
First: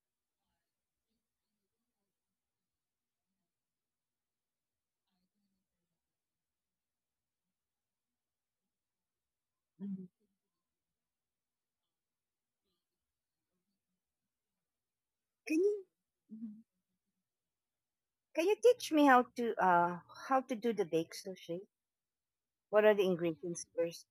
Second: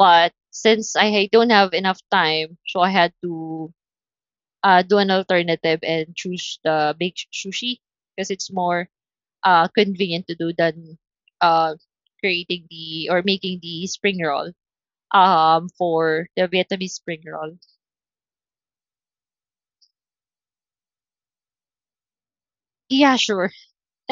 but since I don't have enough time, so I had to do an alternative and choose the baked sushi because it's more Mm. convenient to do than uh creating the or making the spring roll, Can you for the Mhm. Vietnamese spring roll. Can you teach me how to do the baked sushi? What are the Yeah, sure. (laughs) ingredients first?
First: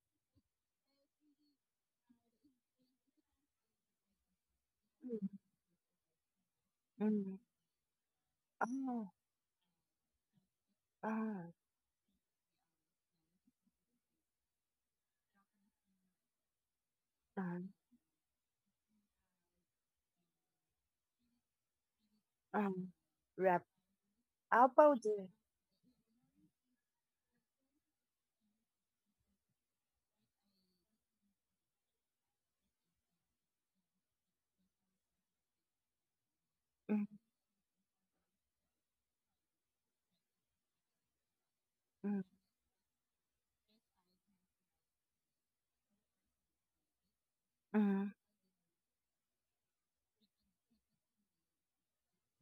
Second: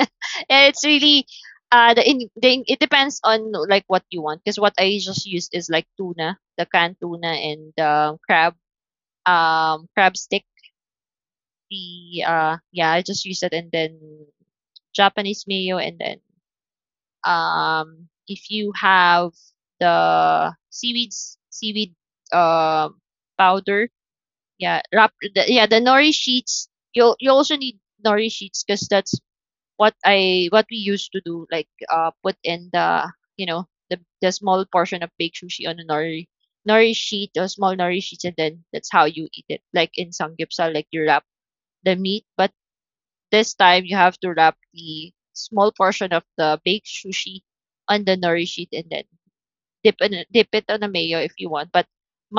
Yeah, it's really it depends on like what you want, because what I just Mm. use is like tuna, the canned tuna, Mm. and crab, Oh, crab stick. Ah. The yeah, I just use it, and then Japanese mayo, and then um, if you have the seaweed um, um wrap powder. Yeah, Apaw wrap din. the, yeah, the nori sheets. You also need nori sheets because that's what I what we used to do, like put in the the small portion of baked sushi on a nori Mm, sheet or small nori sheets, and then that's how you eat it. Like in samgyeopsal, like you wrap the mm, meat, but this time you have to wrap the small portion of the baked sushi on mm. the nori sheet, and then dip it on a mayo if you want, but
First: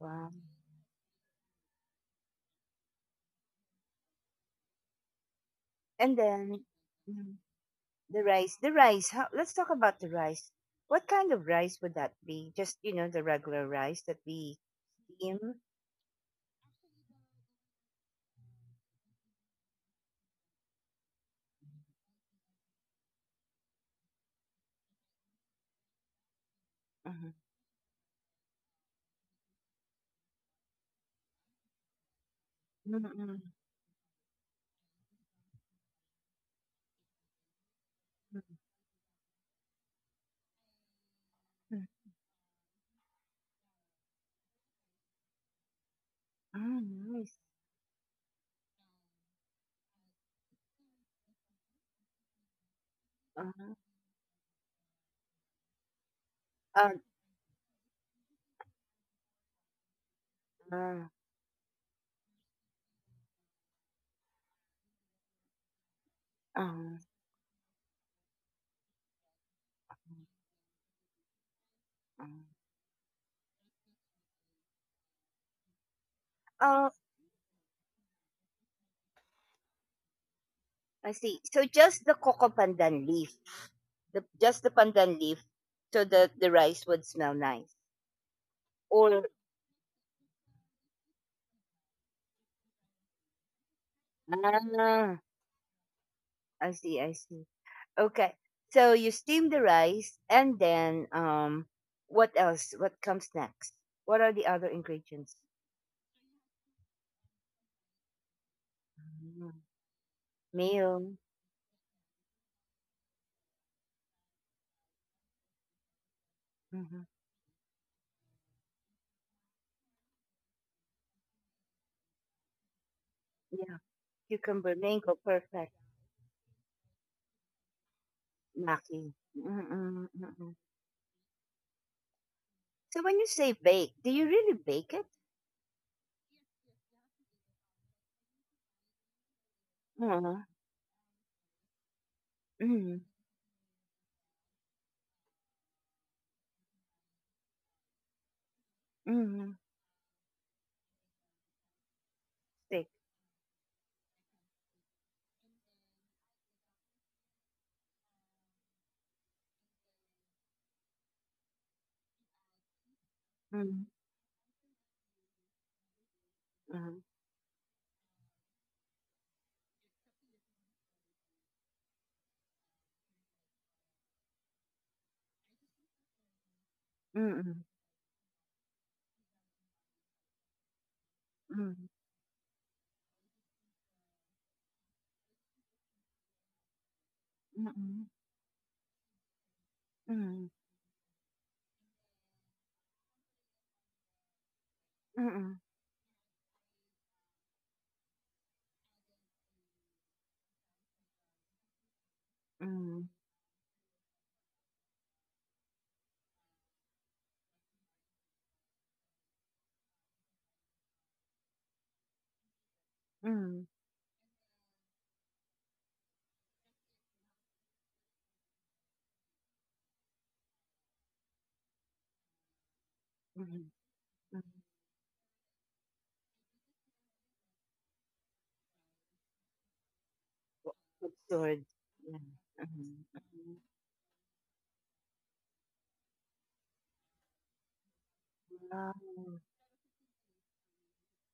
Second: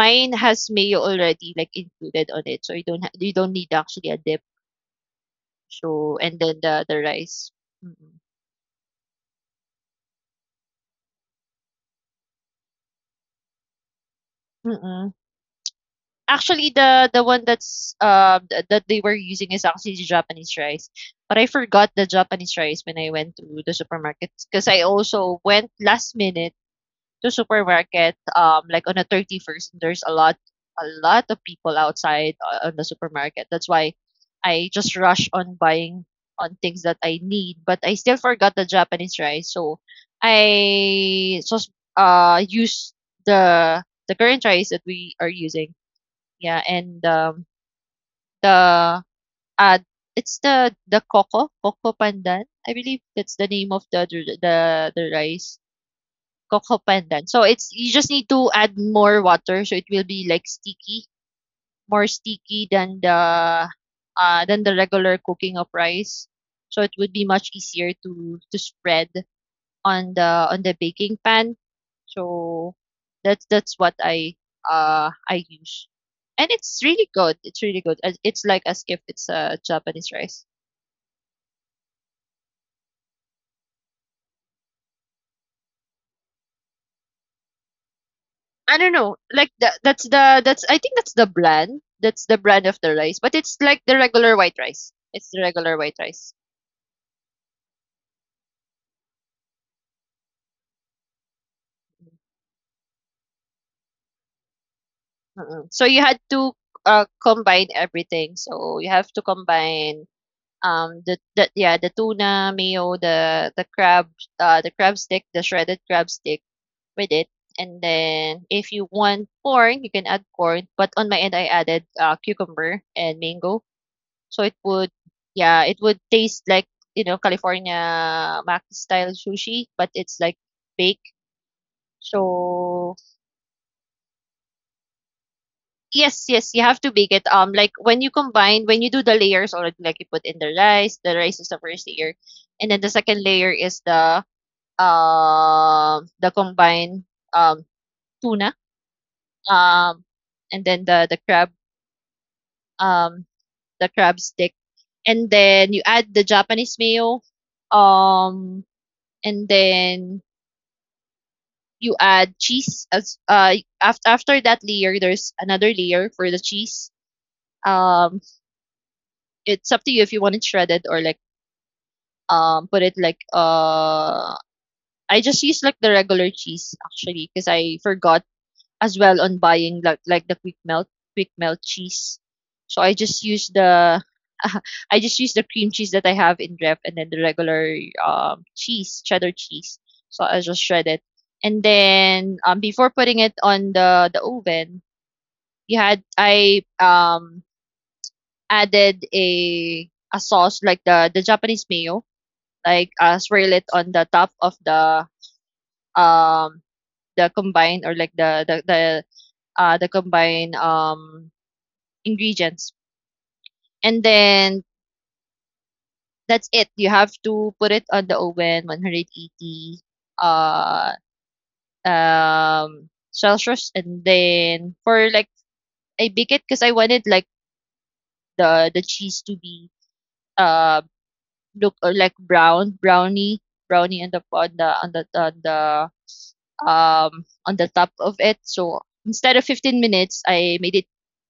Wow. has mayo already like included on it, so you don't you don't need actually a dip. And So and then then the Mm. rice. Mm-mm. the rice. The rice. How, let's talk about the rice. What kind of rice would that be? Just, you know, the regular rice that we Mm-mm. steam? Actually, the one that's that they were using is actually Japanese rice, but I forgot the Japanese rice when I went to the supermarket, because I also went last minute Mm-hmm. to supermarket like on the 31st. There's a lot of people outside on the Mm-hmm. supermarket. That's why I just rush on buying on things that I need, but I still forgot the Japanese rice. So I just use the current rice that we are using. Yeah, and, Mm-hmm. Nice. The, uh, it's the coco pandan. I believe that's the name Uh-huh. of the rice, coco Uh, pandan. So it's, you just need to add more water, so it will be, like, uh, sticky, more sticky than than the regular cooking of rice. So it uh would be much easier to spread on the baking pan. uh So that's what I use. And it's oh, really good. It's really good. It's like as if it's a Japanese rice. I see. So just the coco pandan leaf. The, just the pandan leaf so that the rice would smell nice. I don't know. Or, Like that's the that's I think that's the brand. That's the brand of the rice, but it's like the regular white rice. ah, It's the regular white rice. I see, I see. Okay. So you steam the rice and then what else? What comes next? What are the other ingredients? Mm-mm. So you had to combine everything. So you have to Mm, combine Mayo. the, yeah, the tuna mayo, the crab stick, the shredded crab stick Hmm with it. And then if you want corn, you can add corn. But on my end, I added cucumber and mango, Yeah. so it Cucumber, would, mango, yeah, perfect. it would taste like you know California mac Maki. style sushi, but Mm-mm, it's like mm-mm. baked. So So when you say bake, do you really bake it? yes, yes, you have to bake it. Like when you combine, when you do the layers already, like you put in Uh-huh. the rice. The rice is the first layer, and then the Mm-hmm. second layer is the combined um tuna Mm-hmm. um and then the crab, Steak. um, the crab stick, and then you add the Japanese mayo, um, and then you add cheese as Mm-hmm. after that layer there's another layer for the cheese. Uh-huh. Um, it's up to you if you want it shredded or like put it like I just use like the regular cheese actually because Mm-hmm. I forgot as well on buying like the quick melt Mm-hmm. cheese. So I just use the (laughs) I just use the cream cheese that I have in ref, and then the regular Mm-hmm. Cheese, cheddar cheese. So I just shred it. And then before putting it on the oven, Mm-hmm. you had I added a sauce like the Japanese mayo, like Mm-hmm. Swirl it on the top of um the combine or like the combine ingredients. Mm-hmm. And then that's it. You have to put it on the oven 180 uh Mm-hmm. Celsius and then for like I bake it because I wanted like the cheese to be uh Absurd. look Yeah. like brownie Mm-hmm. On the on the on the on the on the top of it. So instead Wow. of 15 minutes, I made it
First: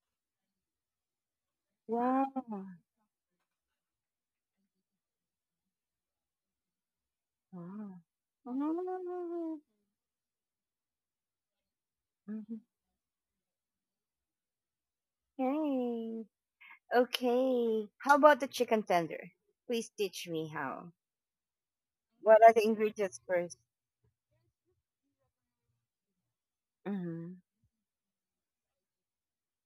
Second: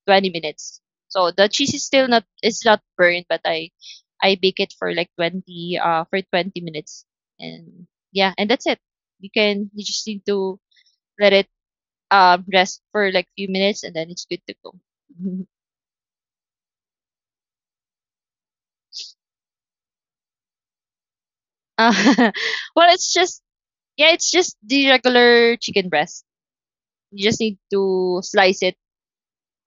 20 minutes. So the cheese is still not, it's Wow. not burned, but I bake it for like 20 for 20 minutes, and Wow. yeah, and that's it. You Mm. can, you just need to let it Mhm. rest for like few minutes, and then it's good to go. (laughs) Okay. How about the chicken tender? Please teach me how. Uh, (laughs) What are the well, it's ingredients just, first? yeah, it's just the regular chicken breast. You Mm-hmm. just need to slice it.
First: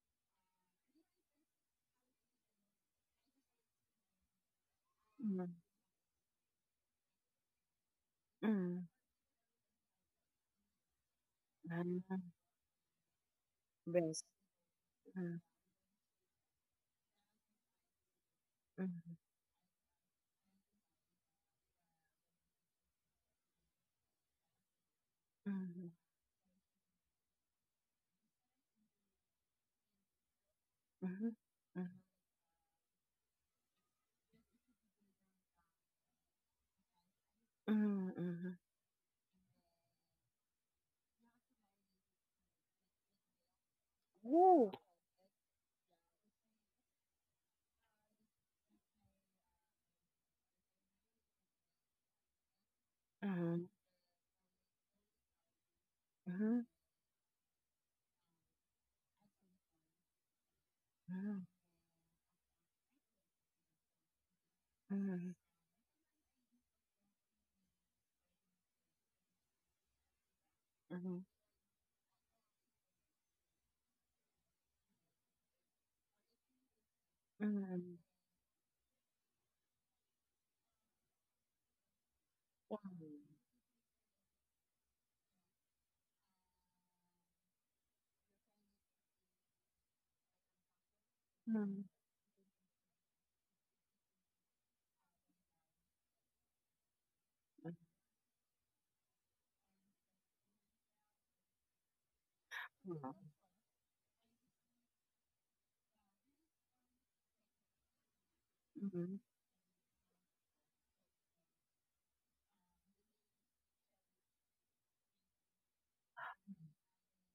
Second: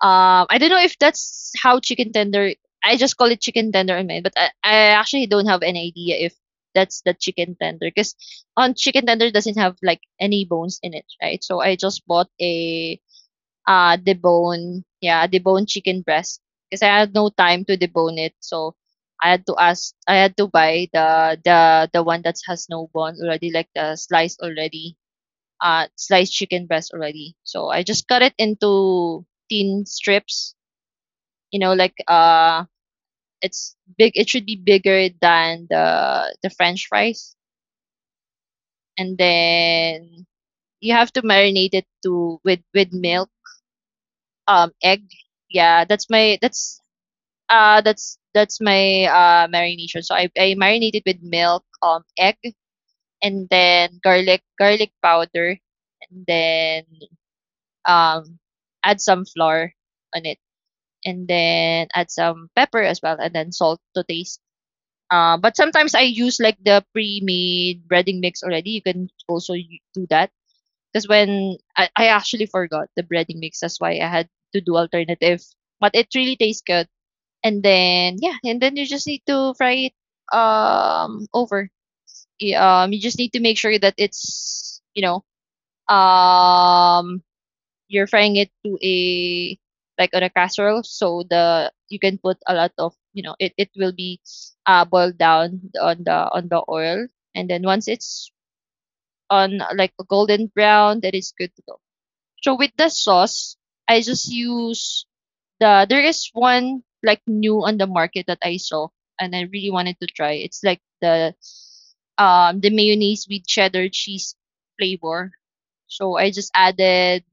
I don't know if that's how chicken tender. I just call it chicken tender in mine, but I actually don't have any idea if that's the chicken tender because on Mm-hmm. chicken tender doesn't have like any bones in it, right? So I just bought Mm-hmm. a Breast. debone, yeah, Mm-hmm. debone chicken breast, because I had no time to debone it, so I had to ask, I had to buy the one that has no bone already, like the slice already, Mm-hmm. Sliced chicken breast already. So I just cut it into thin strips, Mm-hmm. you know, like it's big. It should be bigger than the French fries, Mm-hmm. Mm-hmm. and then you have to marinate it to with milk, Ooh. Egg. Yeah, that's my marination. So I marinated with milk, egg, and Mm-hmm. then garlic powder, and Mm-hmm. then um add some flour on it, and Mm-hmm. then add some pepper as well, and then salt to taste. Mm-hmm. But sometimes I use like the pre-made breading mix already. You can also do that because when I actually forgot the breading mix, that's why I had to do alternative. But it really tastes good. And Mm-hmm. then yeah, and then you just need to fry it over. You just need to make sure that it's you know um you're frying it to a like on a casserole, so the Mm-hmm. you can put a lot of you know it it will be boiled down on the oil, and then once it's on like a golden brown, that is good to go. So with the sauce, I just use there is one like new on the market that I saw Mm-hmm. and I really wanted to try. It's like the mayonnaise with cheddar cheese flavor. So I just added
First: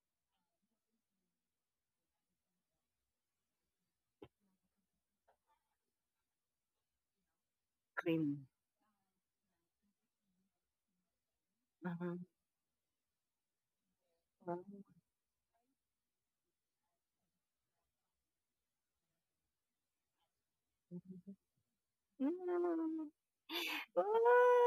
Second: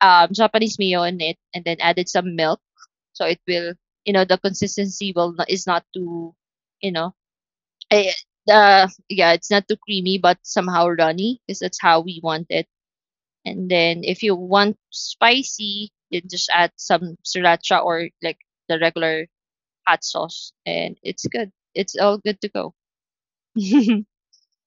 Japanese mayo in it, and then added some milk, so it will, you know, the consistency will not, is not too, you know, eh, Cream. Yeah, it's not too creamy, but somehow runny, because that's how we Mm-hmm. want it. And then if you want Mm-hmm. spicy, then just add some sriracha or like the regular hot sauce, and it's Mm. good. It's all good to go. Wow,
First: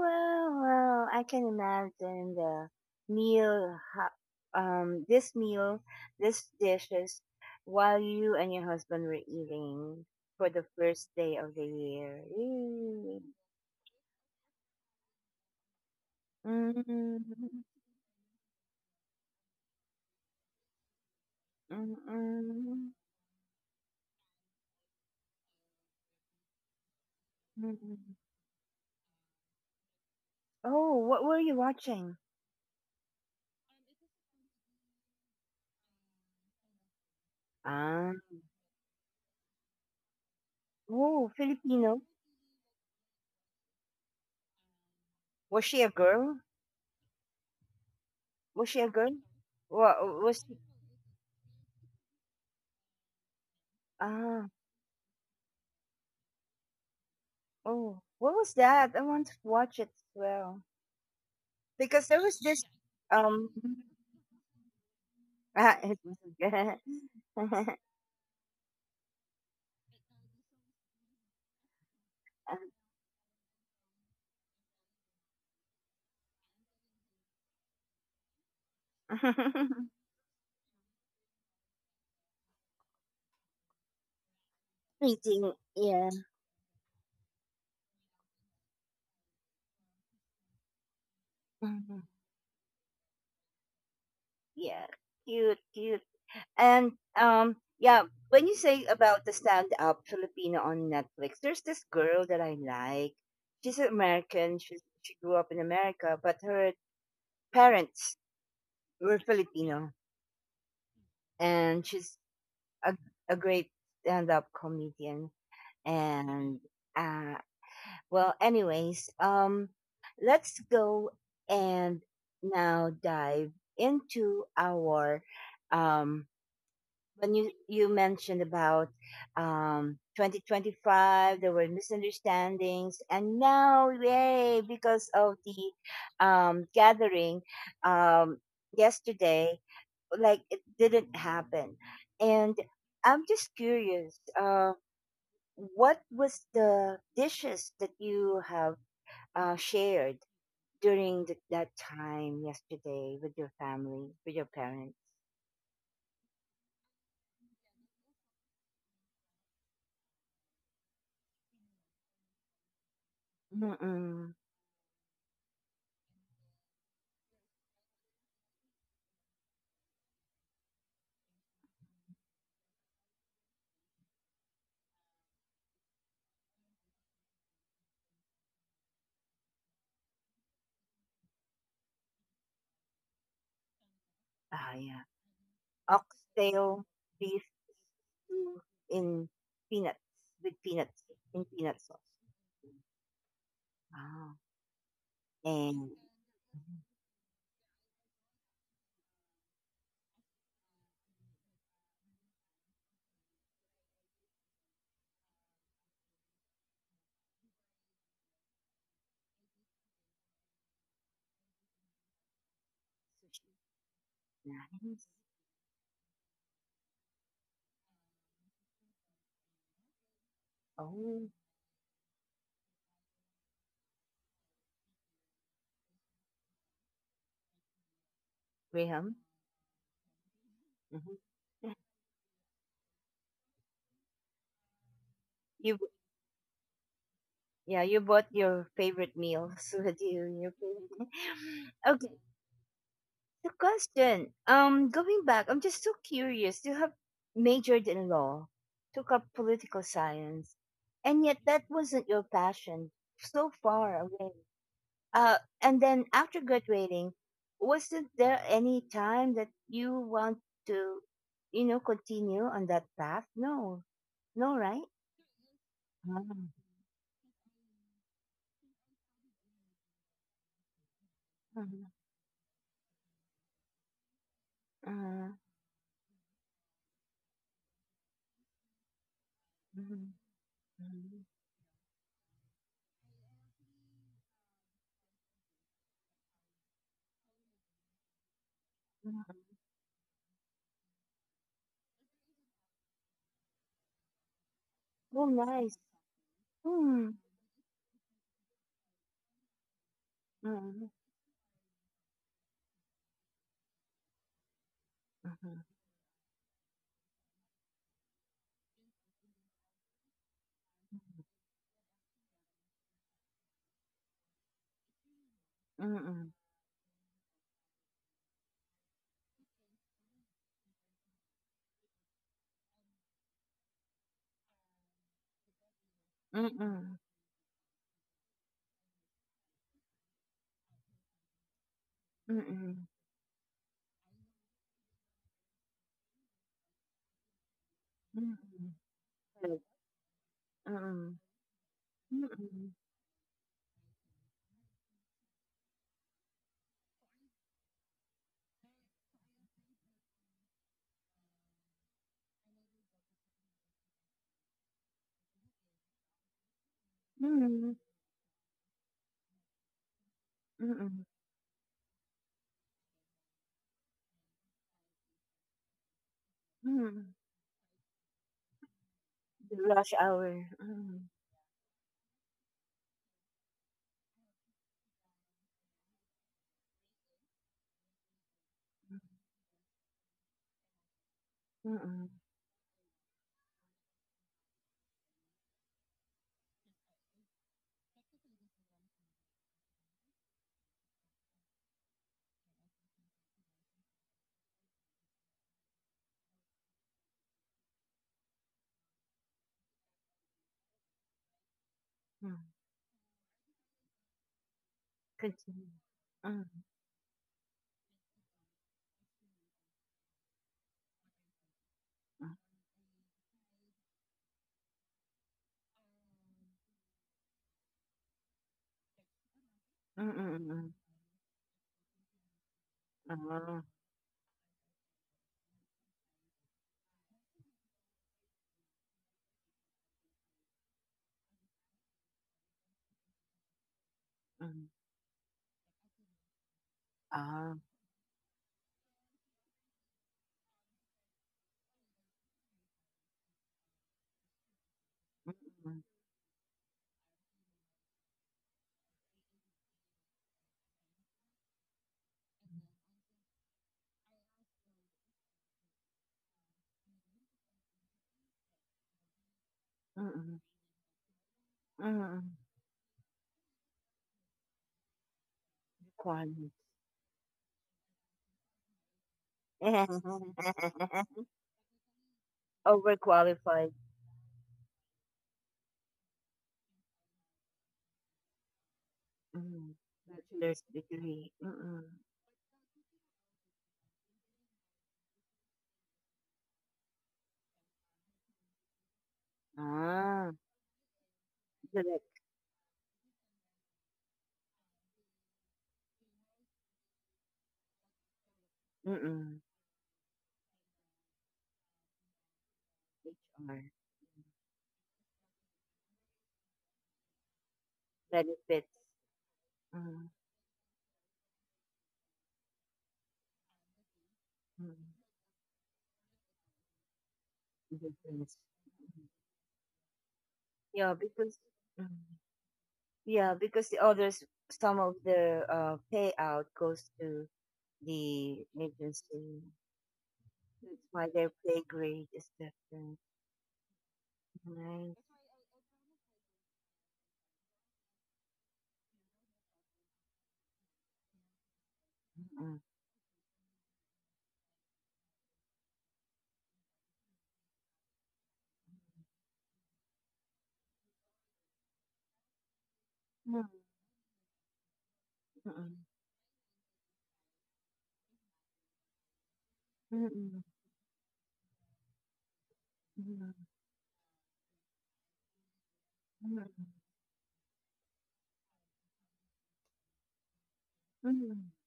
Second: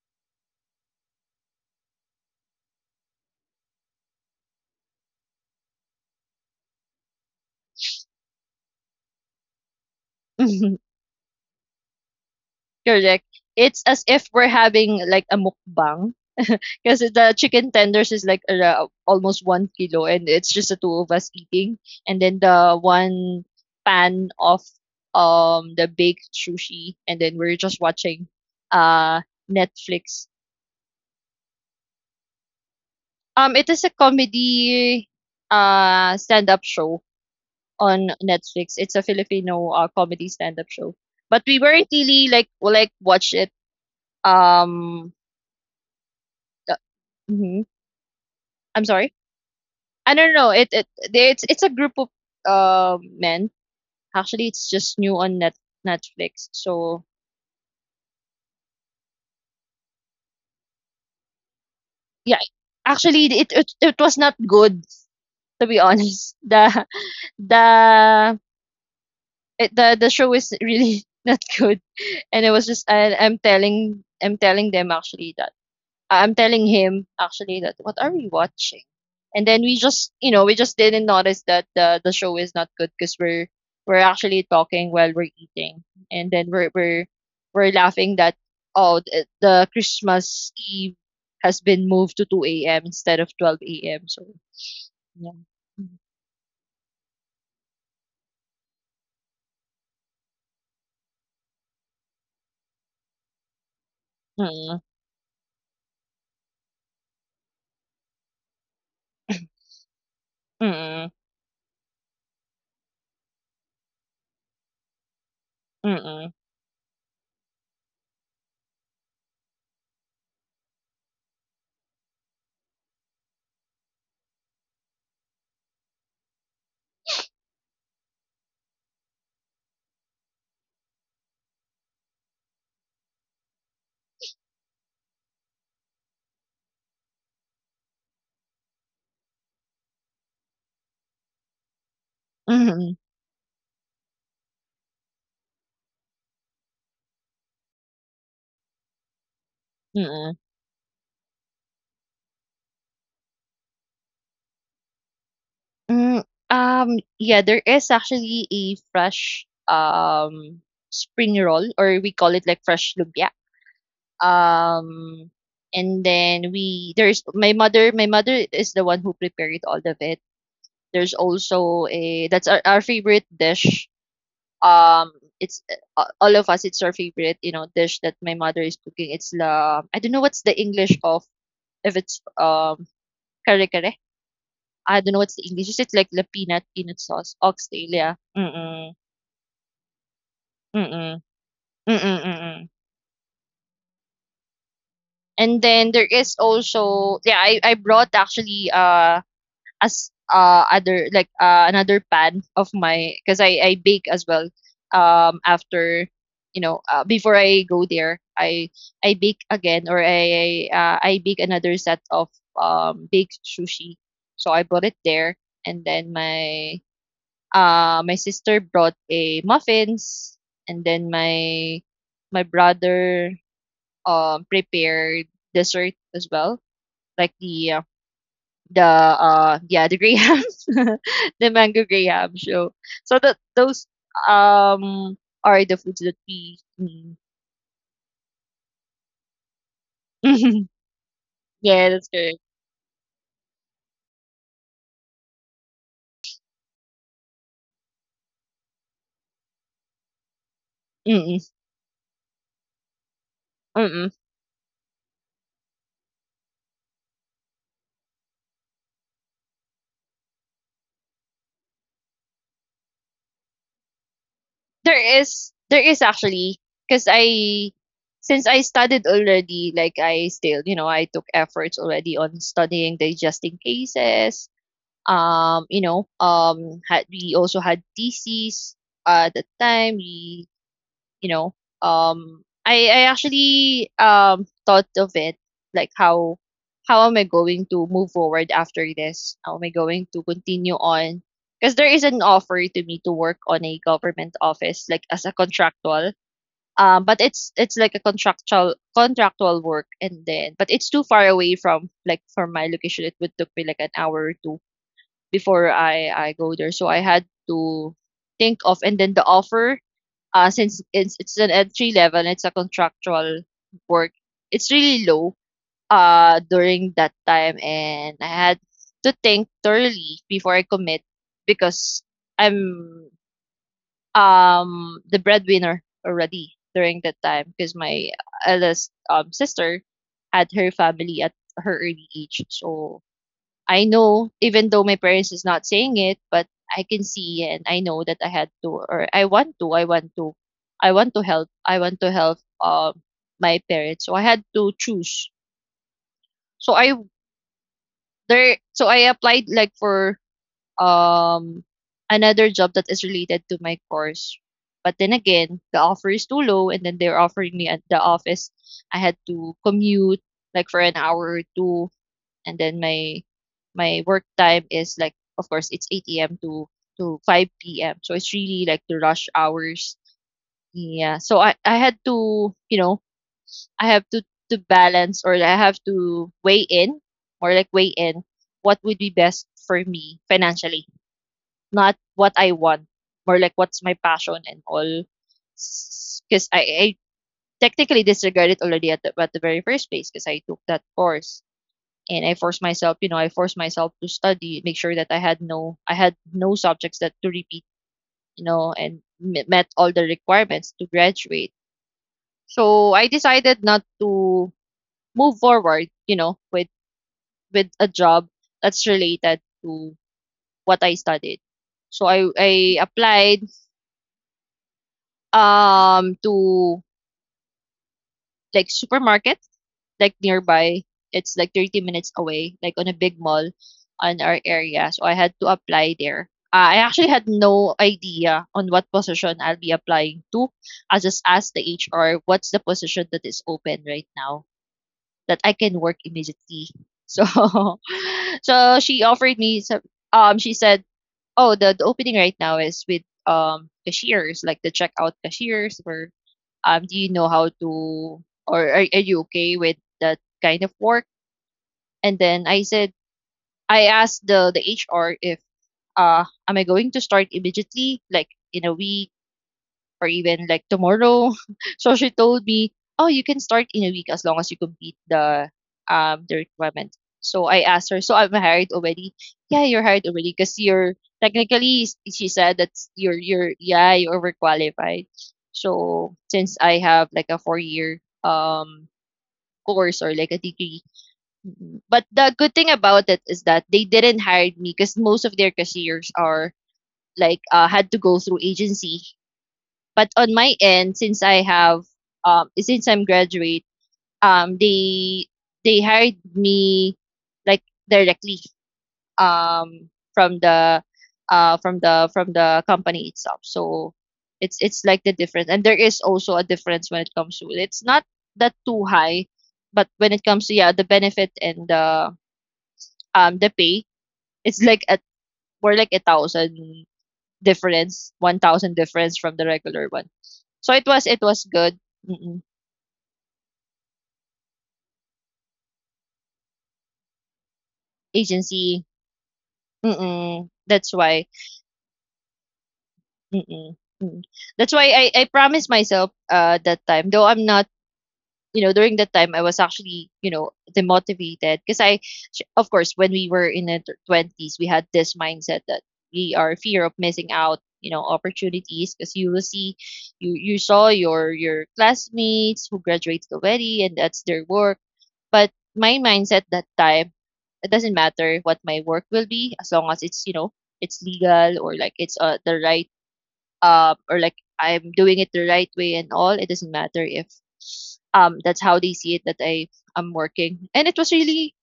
wow, wow. I can imagine the meal, ho- this meal, this dishes, while you and your husband were eating for the (laughs) first day of the year. Mm. Correct. It's as if we're having like a mukbang (laughs) Mm, because mm, the chicken tenders is like almost 1 kilo, and it's just the two of us eating, and then the mm, one pan of the baked sushi, and then we're just mm. watching uh Netflix. Oh, what were you watching? It is a comedy stand up show Ah, on Netflix. It's a Filipino comedy stand up show, oh, but we weren't Filipino. really like watch it um. Was she a girl? uh, mm-hmm. Was she I'm a girl? sorry. Wa- I don't Was know. she? It's a group of men. Ah. Actually, it's just new on Netflix. So Oh, what was that? I want to watch it as well. Because there was yeah, this actually, um it was not good (laughs) to ah, be it honest. wasn't (laughs) good. The the show is really (laughs) not good, and it was just I'm telling them actually that. I'm telling him actually that what are we watching? And then we (laughs) just, we just didn't notice that the show is not good because we're actually talking while we're Meeting, eating, yeah. and then we're laughing that oh the Christmas Eve has been Mhm. moved to two a.m. instead of 12 a.m. So Yeah. yeah. Cute, cute. And yeah, when you say about the stand up Filipino on Netflix, there's this girl that I like. She's American. Mm-mm. She grew up in America, but her parents were Filipino Mm-mm. and she's a a great stand up comedian and uh well anyways let's go and now dive into our um when you mentioned about 2025 there were misunderstandings and now yay because of the gathering um yesterday like it didn't happen and Mm-mm. I'm just curious what was the dishes that you have shared Mm-mm. during that time yesterday with your family, with your parents? Mm, yeah, there is actually a fresh spring roll, or we call it like fresh lumpia. Mm-mm. Um, and then we there's my mother. My mother is the one who prepared all of it. There's also a that's our favorite dish. Um, it's all of us. It's our favorite, you know, dish that my mother is cooking. It's la I don't know what's the English of if it's kare kare. Ah, I yeah. don't know what's the English. Is it like the Oxtail peanut sauce? beef Oxtail, yeah. Mm, stew mm, in peanuts, with peanuts, mm, in peanut mm, sauce. mm. Wow. And And then there is mm, also yeah, I brought actually as other like another pan of my because I bake as well after you know before I go there I bake again or I bake another set of baked sushi so I bought it nice. there and then my sister brought a muffins, and then Oh, my brother prepared dessert as well, like the Graham. Yeah the grahams, (laughs) Hmm the mango graham. So so that those um are You, the b- foods that we. Mm. yeah, you bought your favorite meals (laughs) with you. Your (laughs) favorite. (laughs) Yeah, that's okay. correct. The question. Going back, I'm just so curious. You have majored in law, took up political science, and yet Mm-mm. that wasn't your passion. So far Mm-mm. away. And then after graduating, wasn't there any time that you want to, you know, continue on that path? No, no, right? There is Uh-huh. actually because I since I studied already, like I still you know I took efforts Hmm. already on studying digesting cases. huh You know, had we also had theses at the time. We Mhm. You know, I actually thought of it like how am I going to move forward after Mhm. this, mhm. how am I going to continue on because there is an offer to me to work on a government office like Oh, as a nice. contractual, Mm. but it's like a contractual work, and then but Mm. it's too far away from like from my location. It would took me like an hour or two Mhm. before I go there, so I had to think of. And then the offer, since it's an entry level, it's a contractual work. It's really low mm during that time, and I had to think thoroughly before I commit because I'm the breadwinner already during that time because my eldest sister had her family at her early age, Mm, so I know, even though my parents is not saying it, but I can see and I know that I had mm, to, or right, I mm, want to help, I want to help mm, my parents. So I had to choose. So I so I applied like for um another job that is related to my course. But then again, the offer is too low, and then they're offering me mm, at the office. I had to commute like for an mm, hour or two, and then my work time is like of course it's 8 a.m. to mm, 5 p.m. So it's really like the rush the rush hours. hour, mm, Yeah. So I had to, you know, I have to balance, or I have to weigh in or like weigh in what would be best for me financially, not mm, what I want, more like what's my passion and all. Because I technically disregarded already at at the very first place because I took that course and I forced myself, you know, I forced myself to study, make sure that I had no subjects that to repeat, you know, and met all the requirements to graduate. mm, So I decided not to move continue, forward, you know, mm, with a job that's related to what I studied. So mm, I applied to like supermarkets mm, like mm, nearby. It's like 30 minutes away, like on a big mall mm, on our area. So I had to apply there. I actually had no idea on what position I'll be applying to. I just asked the HR what's the position that is open right now mm, that I can work immediately. So ah, (laughs) so she offered me some she said, "Oh, the opening right now is with cashiers, like the checkout mm, cashiers for do you know how to, or are you okay with that kind of work?" And then I asked the HR if am I going to start immediately, like in a week or mm, even like tomorrow. (laughs) So she mm, told me, "Oh, you can start in a week as long as you complete the requirement, requirement." So I asked her, "So I'm hired already?" Yeah, you're hired already because you're (laughs) technically, she said that you're overqualified, yeah you're overqualified. So since I have like a 4 year um mm, course or like a bachelor's degree. degree, Mm. mm, But the good thing about it is that they didn't hire me because most of their cashiers are like had to go through agency, but ah, on my end, direct, since I'm graduate, um they they hired me like directly mm, from the from the company itself. HR, So it's like the difference. And there is also a difference when it comes to it's not that benefits, too high, but mm, when it comes to yeah, the benefit and the pay, it's like at mm. more like a thousand difference, difference. 1,000 difference from the regular one. So Yeah, it because was good. mm, yeah, because the others some of the payout goes to the Agency. agency. Mm-mm. That's That's why their why. pay grade is different, Mm-mm. Mm. That's why right? I promised myself that time. Though I'm not, you know, during that time I was actually, you know, demotivated because Mm. of course, when we were in the 20s, we had this mindset that we are fear of missing out, you know, opportunities because you will see, you saw your classmates who graduated Mm, already, and that's their work. But mm, my mindset that time, it doesn't matter what my work will be as long mm, as it's, you mm, know, it's legal or like it's the right mm, or like I'm doing it the right way and all. mm, mm, It doesn't matter if that's how they see it that I am working. And it mm, was mm, really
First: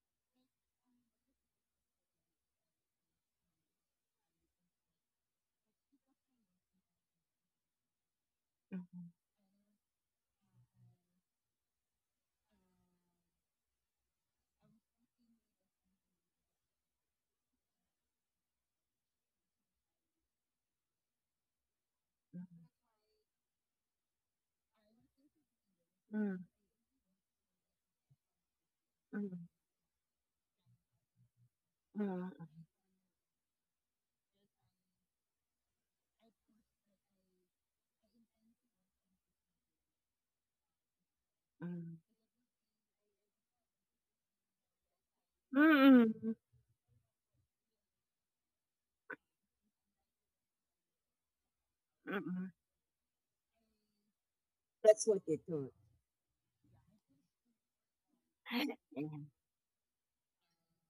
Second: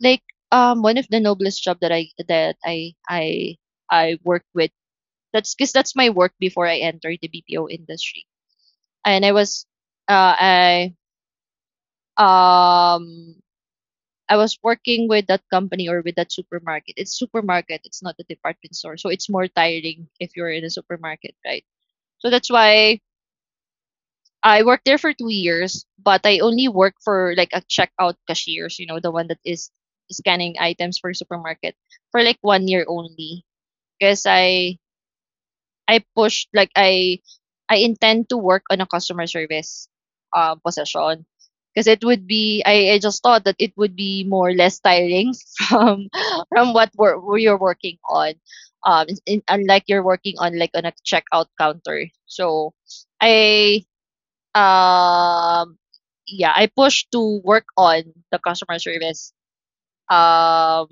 like one of the noblest job that I worked with. That's because that's my work before I entered the BPO industry. And I was uh I um I was working with that company or with that supermarket. It's supermarket, it's not a department store. So it's more tiring if you're in a supermarket, right? So that's why I worked there for 2 years, but mm, I only work for like a checkout cashiers, you know, the one that is scanning items for supermarket for like 1 year only. Because I pushed like I intend to work on a customer service position. Because it would be I just thought that it would be more or less tiring (laughs) mm, from mm, mm, from what we're you're working on. Um in, unlike you're working on like on a checkout counter. mm. So I That's what they do. um yeah, I pushed to work on the customer (laughs) Yeah. service um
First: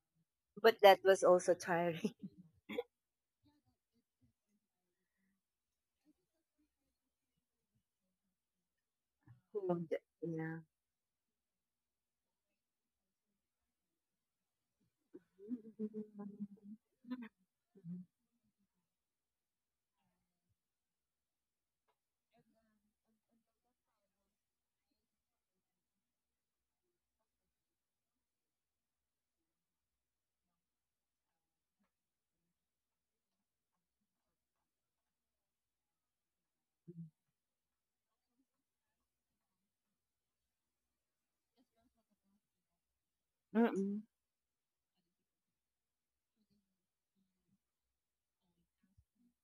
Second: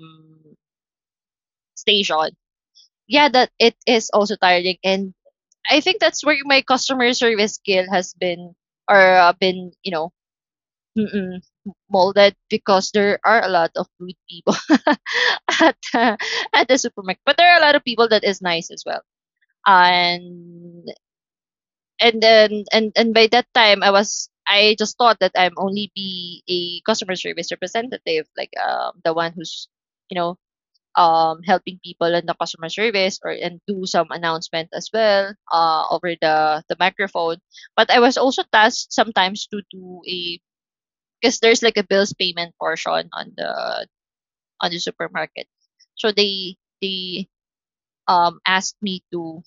But that was also tiring. station. Yeah, that it is also tiring, and I think that's where my customer service skill has been, or been, you know, (laughs) Yeah. mm-mm, molded because there are a lot of rude people (laughs) at uh, at the supermarket. But there are a lot of people that is nice as well. And and then and by that time I was I just thought that I'm only be a customer service representative, like the one who's you know helping people in the customer service, or and do some announcement as well over the microphone. But I was also tasked sometimes to do a because there's like a bills payment portion Mm-mm. on the supermarket. So they asked me to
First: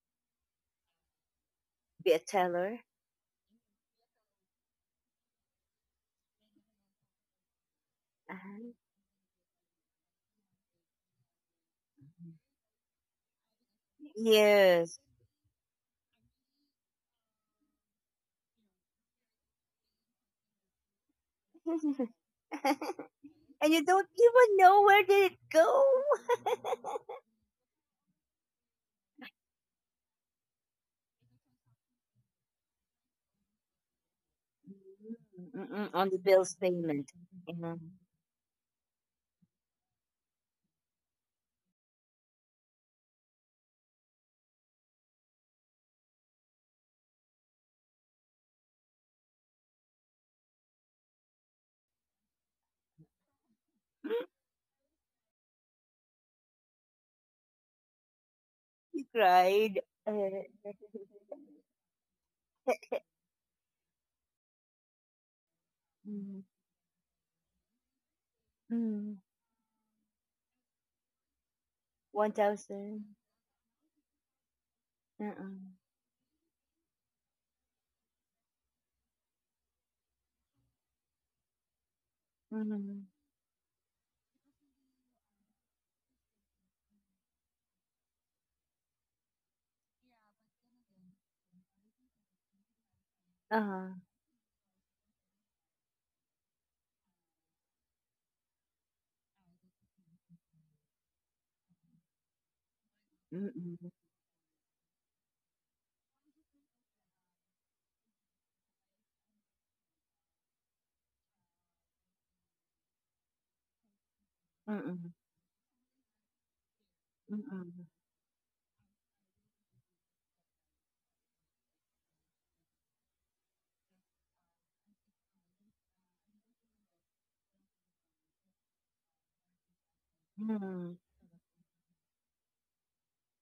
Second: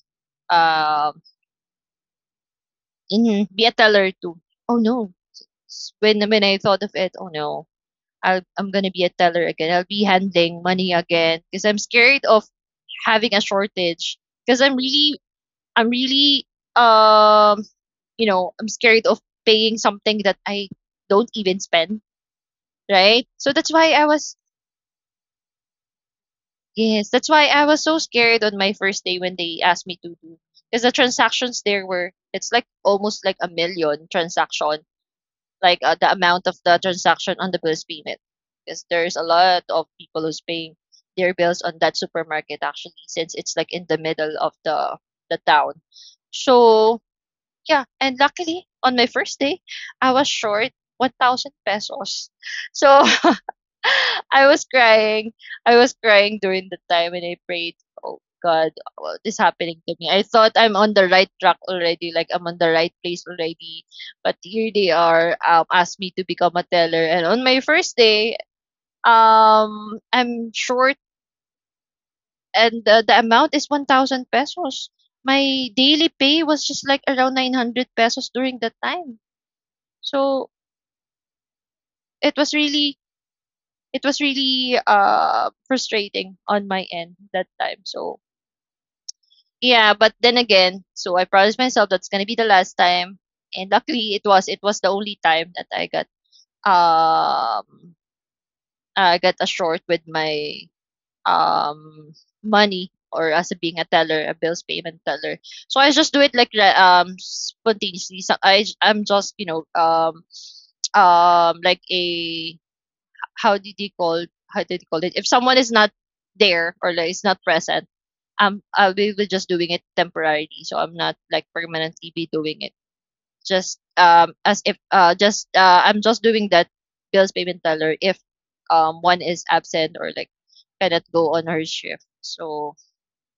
um Be a teller. Be a teller too. Oh no. When I thought of it, oh no. I'm Uh-huh. gonna be a teller again. I'll be handling money again because I'm scared of having a shortage because I'm Yes. really I'm really um I'm scared of paying something that I don't even (laughs) spend, and right? So that's you why I don't was even know where did it go. yes, that's why I was so scared on my first day when they asked me to do because the transactions there were it's like almost like a million transaction, Mm-mm, on the the amount bill's of the payment. transaction on You the know. bills payment because there's a lot of people who's paying their bills on that supermarket actually since it's like in the middle of the town. So Yeah, and luckily on my first day, I was short 1,000 pesos. So (laughs) (gasps) I was crying. I was crying during the time and I prayed, "Oh God, You what is cried. happening to me? Uh, I thought I'm (laughs) on the right track already, like I'm on the right place already." But here they are, asked me to mm, become a teller. And on my first day, mm, I'm short, and the, 1,000. the amount is 1,000 pesos. Uh-uh. My daily pay was just like around 900 pesos during that time. So it was really Mm, it was really frustrating on my end that time. So yeah, but then again, so I promised myself that's gonna be the last time. And uh-huh. luckily it was the only time that I got um a short with my um money, or as a being a Mm-mm, teller, a bills payment teller. So I just do it like spontaneously. So I'm just, like a how did you call mm-mm, it if someone is not there, or like is not mm-mm, present. I'll be able just doing it temporarily, so I'm not like permanently be doing it, just as if just I'm just doing that bills payment teller if one is absent or like mm, cannot go on her shift. So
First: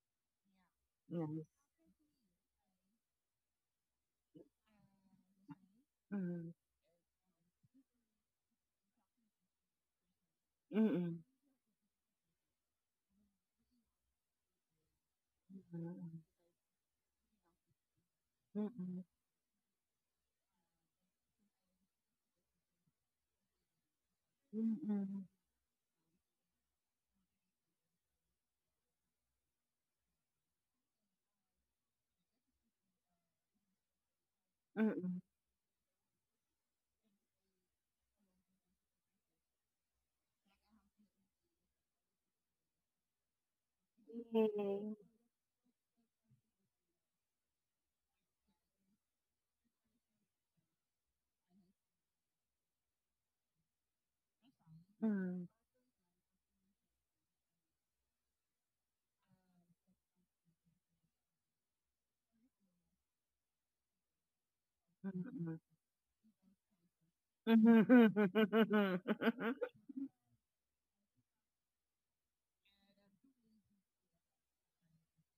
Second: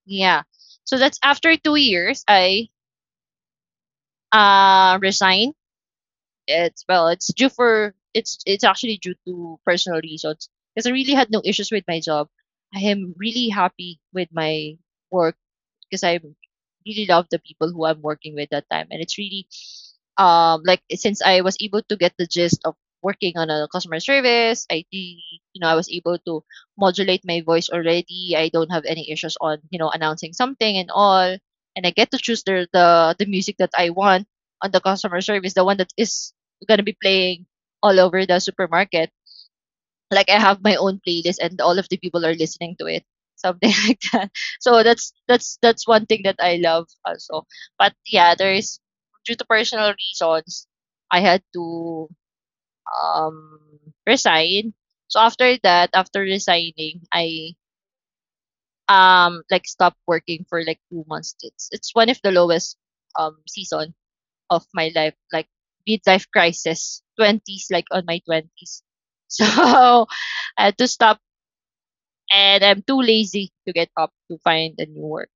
yeah, so that's nice. after 2 years I resigned. Mm, It's well, it's due for it's actually due to personal reasons because I really mm-mm, had no issues with my job. I am really happy with my work because mm-mm, I really love the people who I'm working with that time. And mm-mm, it's really like since I was able to get the gist of working on a customer service, I really, Mm, you know, I was able to modulate my voice already. I don't have any issues on, you know, announcing something and all. And I get to choose the music that I want on the mm. customer service, the one that is gonna be playing all over the supermarket, like I have my own playlist and all of the people are listening to it, something (laughs) like that. So Yay. That's one thing that I love also. But yeah, there is due to personal reasons, I had to um resign. So Mm, after that, after resigning, I like stopped working for like 2 months. It's one of the lowest season of my life, like mm, midlife crisis, twenties, like on my twenties. mm. (laughs) So I had to stop, and I'm too lazy to get up to find a new work.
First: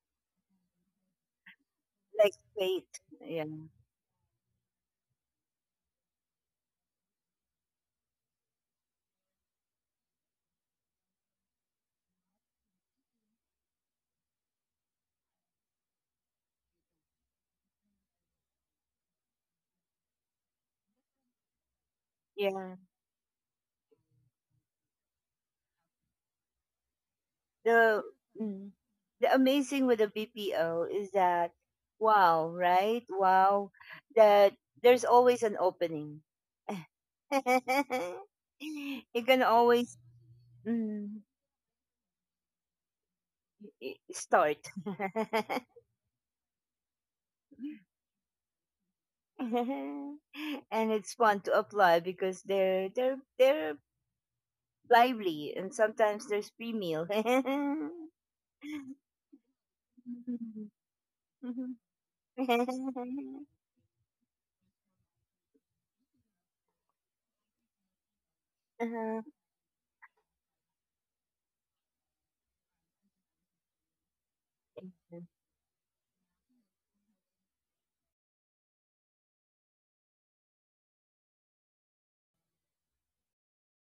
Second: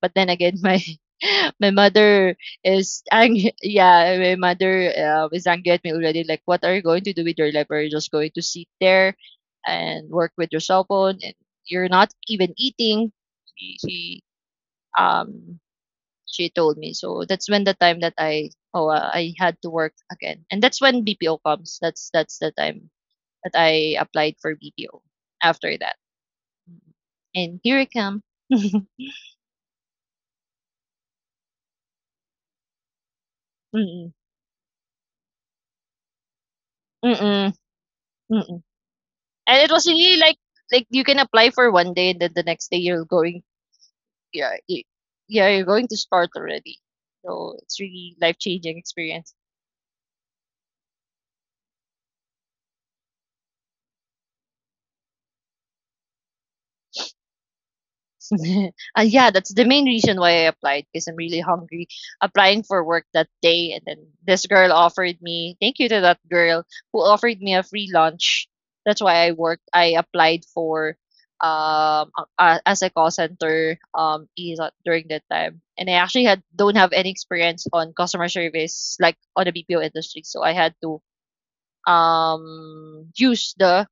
But then again, my (laughs) my (laughs) Like mother wait. is Yeah. angry. Yeah, my mother is angry at me already. Like, what are you going to do with your life? Are you just going to sit there and work with your cell phone? And you're not even eating. She, she um she told me. So that's when the time that I I had to work again, and that's when BPO comes. That's the Yeah. time that I applied for BPO. After that, and here I The come. mm, (laughs) the amazing with the BPO is that wow, right? Wow. Mm-mm. That there's always an opening. Mm-mm. (laughs) Mm-mm. you can And it was always really like you mm, can apply for 1 day and then the next day you're going. I- yeah start. y- (laughs) yeah, you're going to start already. So it's really life changing experience. (laughs) and it's fun to apply because they're lively, and sometimes there's free meal. (laughs) (laughs) Yeah, that's the main reason why I applied because I'm really hungry. Applying for work that day, and then this girl offered me. Thank you to that girl who offered me a free lunch. That's why I worked. I applied for as a call center, is during that time, and I actually had don't have any experience on customer service like on the BPO industry, so I had to use the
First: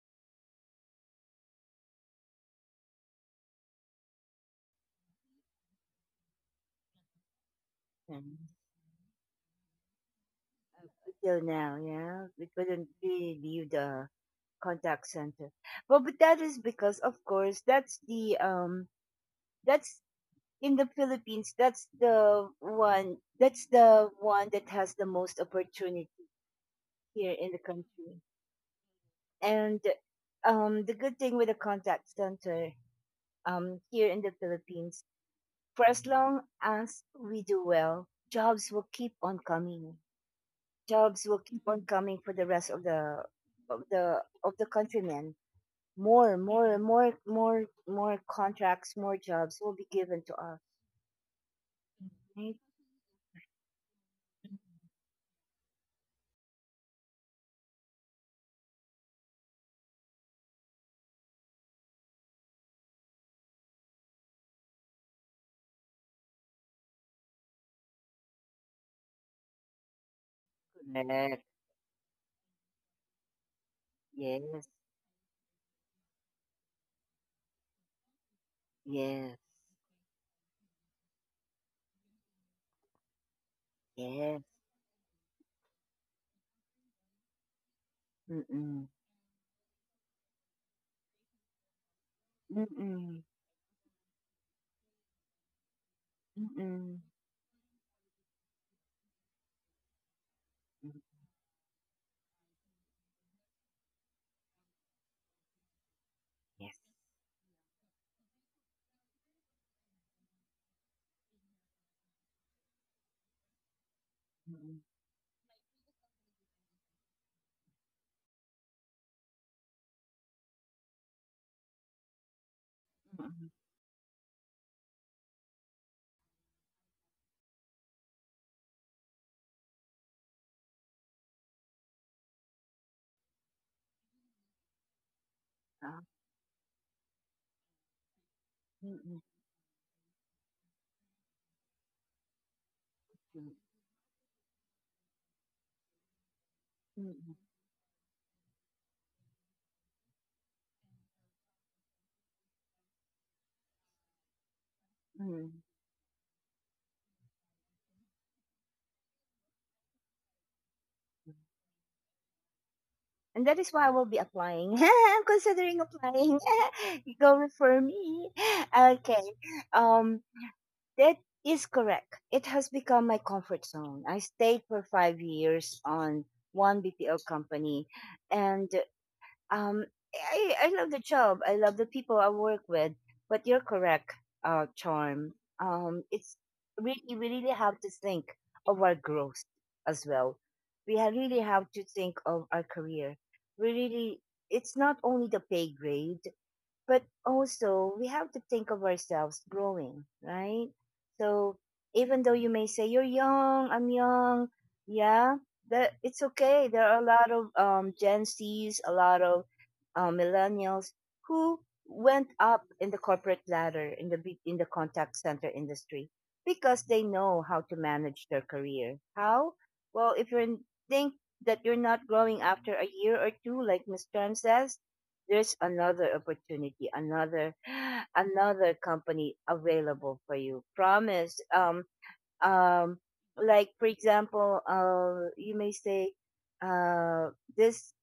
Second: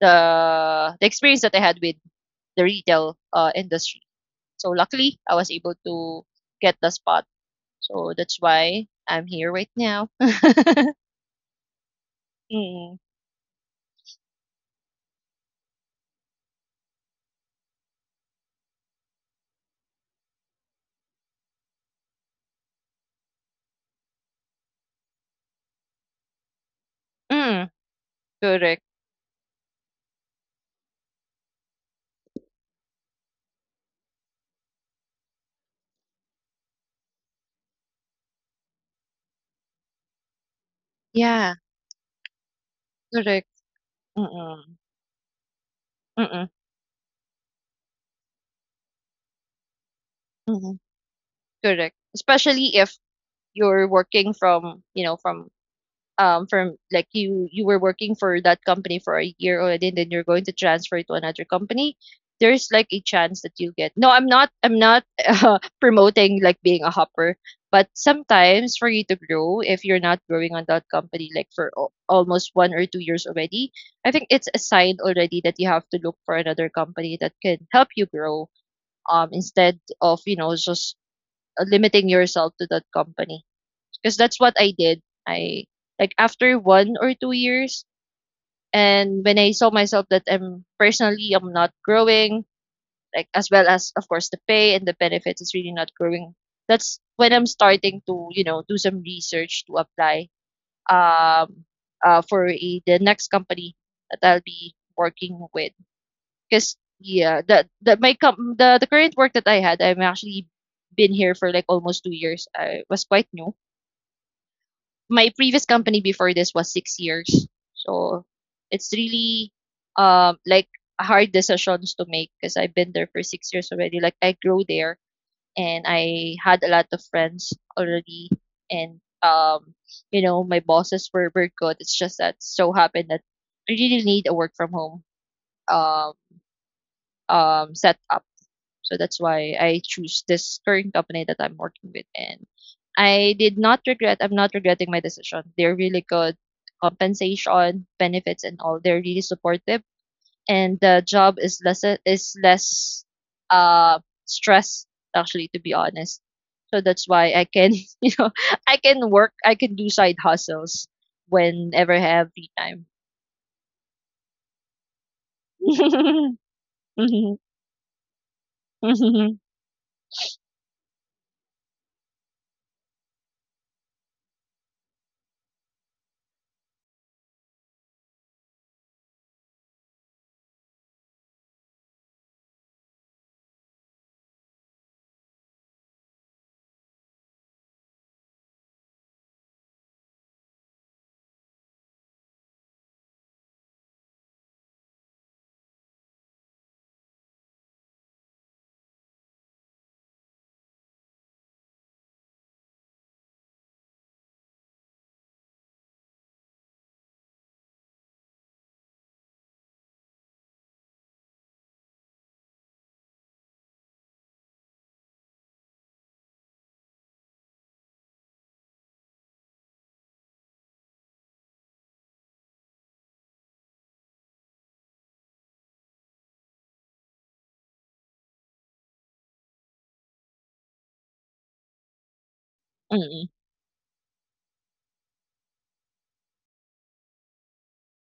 the experience that I had with the retail industry. So luckily, I was able to get the spot. So that's why I'm here right now. Until now, yeah, we couldn't Mm. really leave the contact center. Well, but that is because, of course, that's the that's in the Philippines. That's the one. That's the one that has the most opportunity here in the Mm, country. correct. And the good thing with the contact center here in the Philippines for as long as we do well, jobs will keep on coming. Jobs will Yeah, keep on coming for the rest of the correct. Of the Mm-mm. countrymen. More, Mm-mm. more, more, more, more contracts, more jobs will be given to us. Mm-mm. Correct. Right? Especially if you're working from, you know, from like you were working for that company for a year already, and then you're going to transfer to another company. There's like a chance that you get. No, I'm not (laughs) promoting like being a hopper, but sometimes for you to grow, if you're not growing on that company Correct. like for almost 1 or 2 years already, I think it's a Yes. sign already that you have to look for another company that can help you grow, Yes. instead of, you know, just limiting yourself to that company. Because that's Yes. what I did. I like after 1 or 2 years, Mm-mm. and when I saw myself that I'm personally I'm not growing, Mm-mm. like as well as of course the pay and the benefits is really not growing. That's Mm-mm. when I'm starting to, you know, do some research to apply Mm. um for the next company that I'll be working with. Because Yes. yeah, the my com- the current work that I had I'm actually been here for like almost 2 years. I was quite new. Mm-mm. My previous company before this was 6 years. So it's really like hard decisions to make because I've been there for Mm-mm. 6 years already. Like I grew there and I had a lot of friends already, and you know, my bosses were very good. It's just that so happened that I really need a work from home Ah, um setup. So that's Mm-mm. why I choose this current company that I'm working with. And I did not regret, I'm not regretting my decision. They're really good Mm-mm. compensation, benefits, and all. They're really supportive. And the job is less uh, stress, actually, to Mm-mm. be honest. So that's why I can, (laughs) you know, I can work, I can do side hustles whenever I have free time. And that is why I will be applying. (laughs) I'm considering (laughs) applying. (laughs) Mhm. Go for me. Okay. Mhm. Um, that is correct. It has become my comfort zone. I stayed for 5 years on one BPO company, and um, I love the job. I love the people I work with. But you're correct, Charm. It's really we really have to think of our growth as well. Really have to think of our career. We really it's not only the pay grade but also we have to think of ourselves growing, right? So even though you may say you're young, I'm young, yeah, that it's okay. There are a lot of Gen Zs, a lot of millennials who went up in the corporate ladder in the in the contact center industry because they know how to manage their career. How? Well, if you are think that you're not growing after a year or two, like Miss Tran says, there's another opportunity, another (gasps) (sighs) another company available for you. Promise. Um, Mhm. like for example, you may say uh this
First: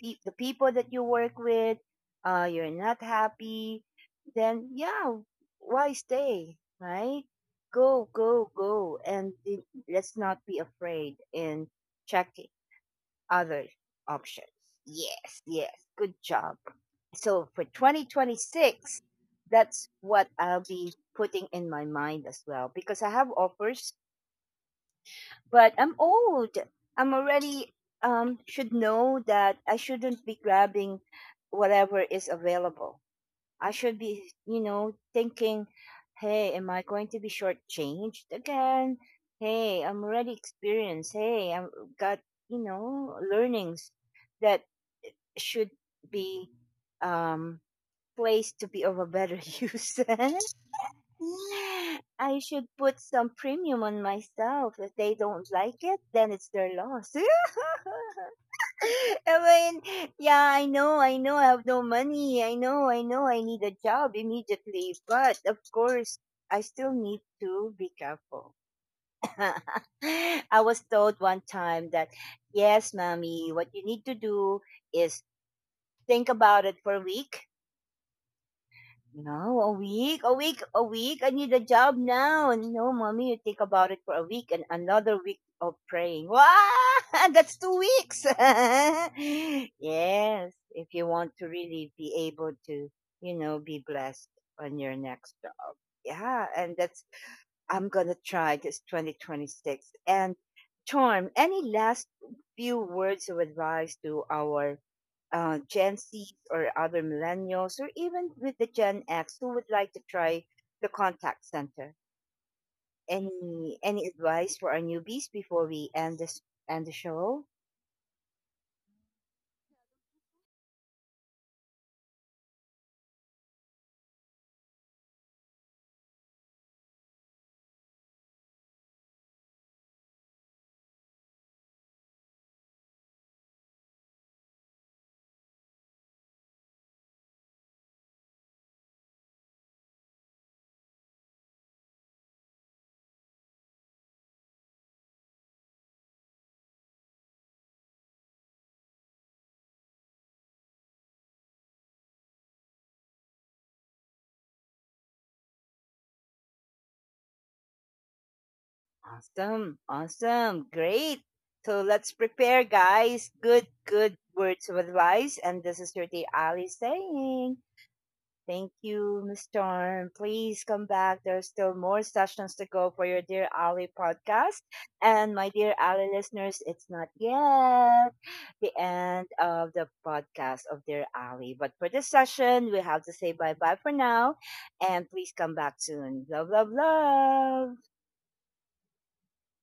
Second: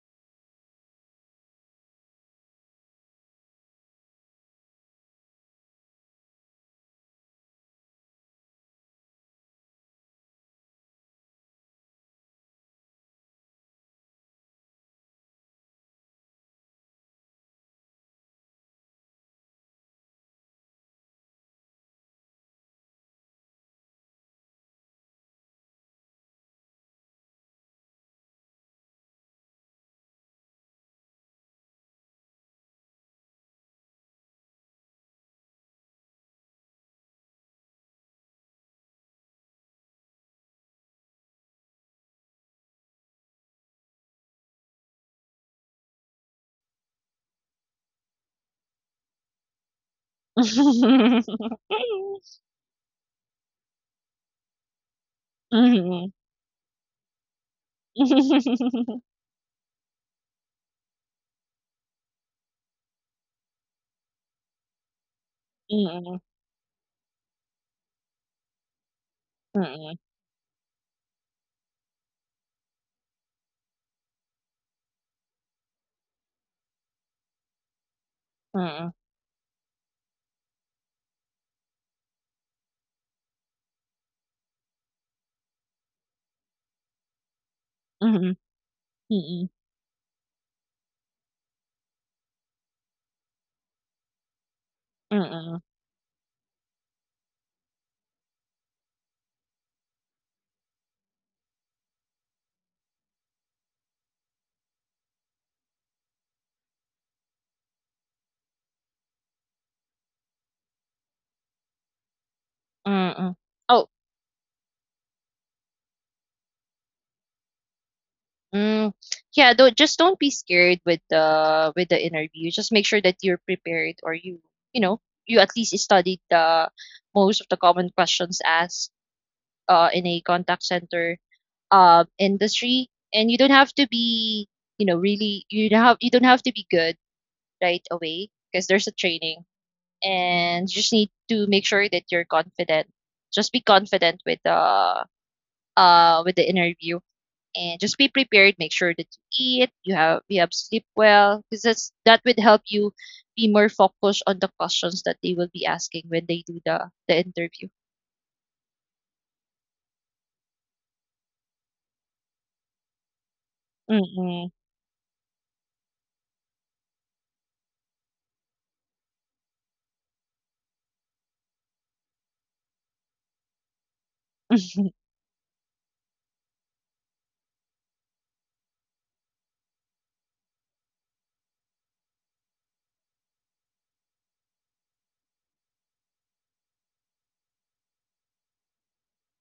the people that you work with, you're not happy, then yeah, why stay, right? Go, go, go and let's not be afraid in check other options. Yes, yes. Good job. So for 2026, that's what I'll be putting in my mind as well because I have offers, but I'm old. I'm already should know that I shouldn't be grabbing whatever is available. I should be, you know, thinking, hey, am I going to be shortchanged again? Hey, I'm already experienced. Hey, I've got, you know, learnings that should be um, placed to be of a better (laughs) use. Mhm. (laughs) I should put some premium on myself. If they don't like it, Mhm. then it's their loss. (laughs) (laughs) I mean, yeah, I know, I know, I have no money. I know, I know, I need a job immediately. But of course, Mm, I still need to be careful. (laughs) mm, I was told one time that, yes, mommy, what you need to do is think about it for a week. mm, No, a week, a week, a week. I need a job now. And you know, mommy, you think about it for a week and another week of praying. Wow, (laughs) that's 2 weeks. mhm, (laughs) mm, yes, if you want to really be able to, you know, be blessed on your next job. mm, Yeah, and that's, I'm going to try this 2026. And Charm, any last few words of advice to our Gen Zs or other millennials, or even with the Gen X who would like to try the contact center. mm. (laughs) Oh, Any advice for our newbies before we end the show? mm, yeah, don't just don't be scared with the interview. Just make sure that you're prepared, or you know, you at least studied the most of the common questions asked in a contact center industry, and you don't have to be, you know, really you don't have to be good right away because there's a training, and you just need to make sure that you're confident. Just be confident with the interview, and just be prepared. Make sure that you eat, you have sleep well, because that's that would help you be more focused on the questions that they will be asking when they do the interview. Awesome, awesome, great. So let's prepare, guys. Good, good Mm-mm. words of advice. And this is your day Ali saying. Thank you, Miss Storm. Please come back. There's still more sessions to go for your Dear Ali podcast. (laughs) And my dear Ali listeners, it's not yet the end of the podcast of Dear Ali. But for this session, we have to say bye bye for now. And please come back soon. Love, love, love.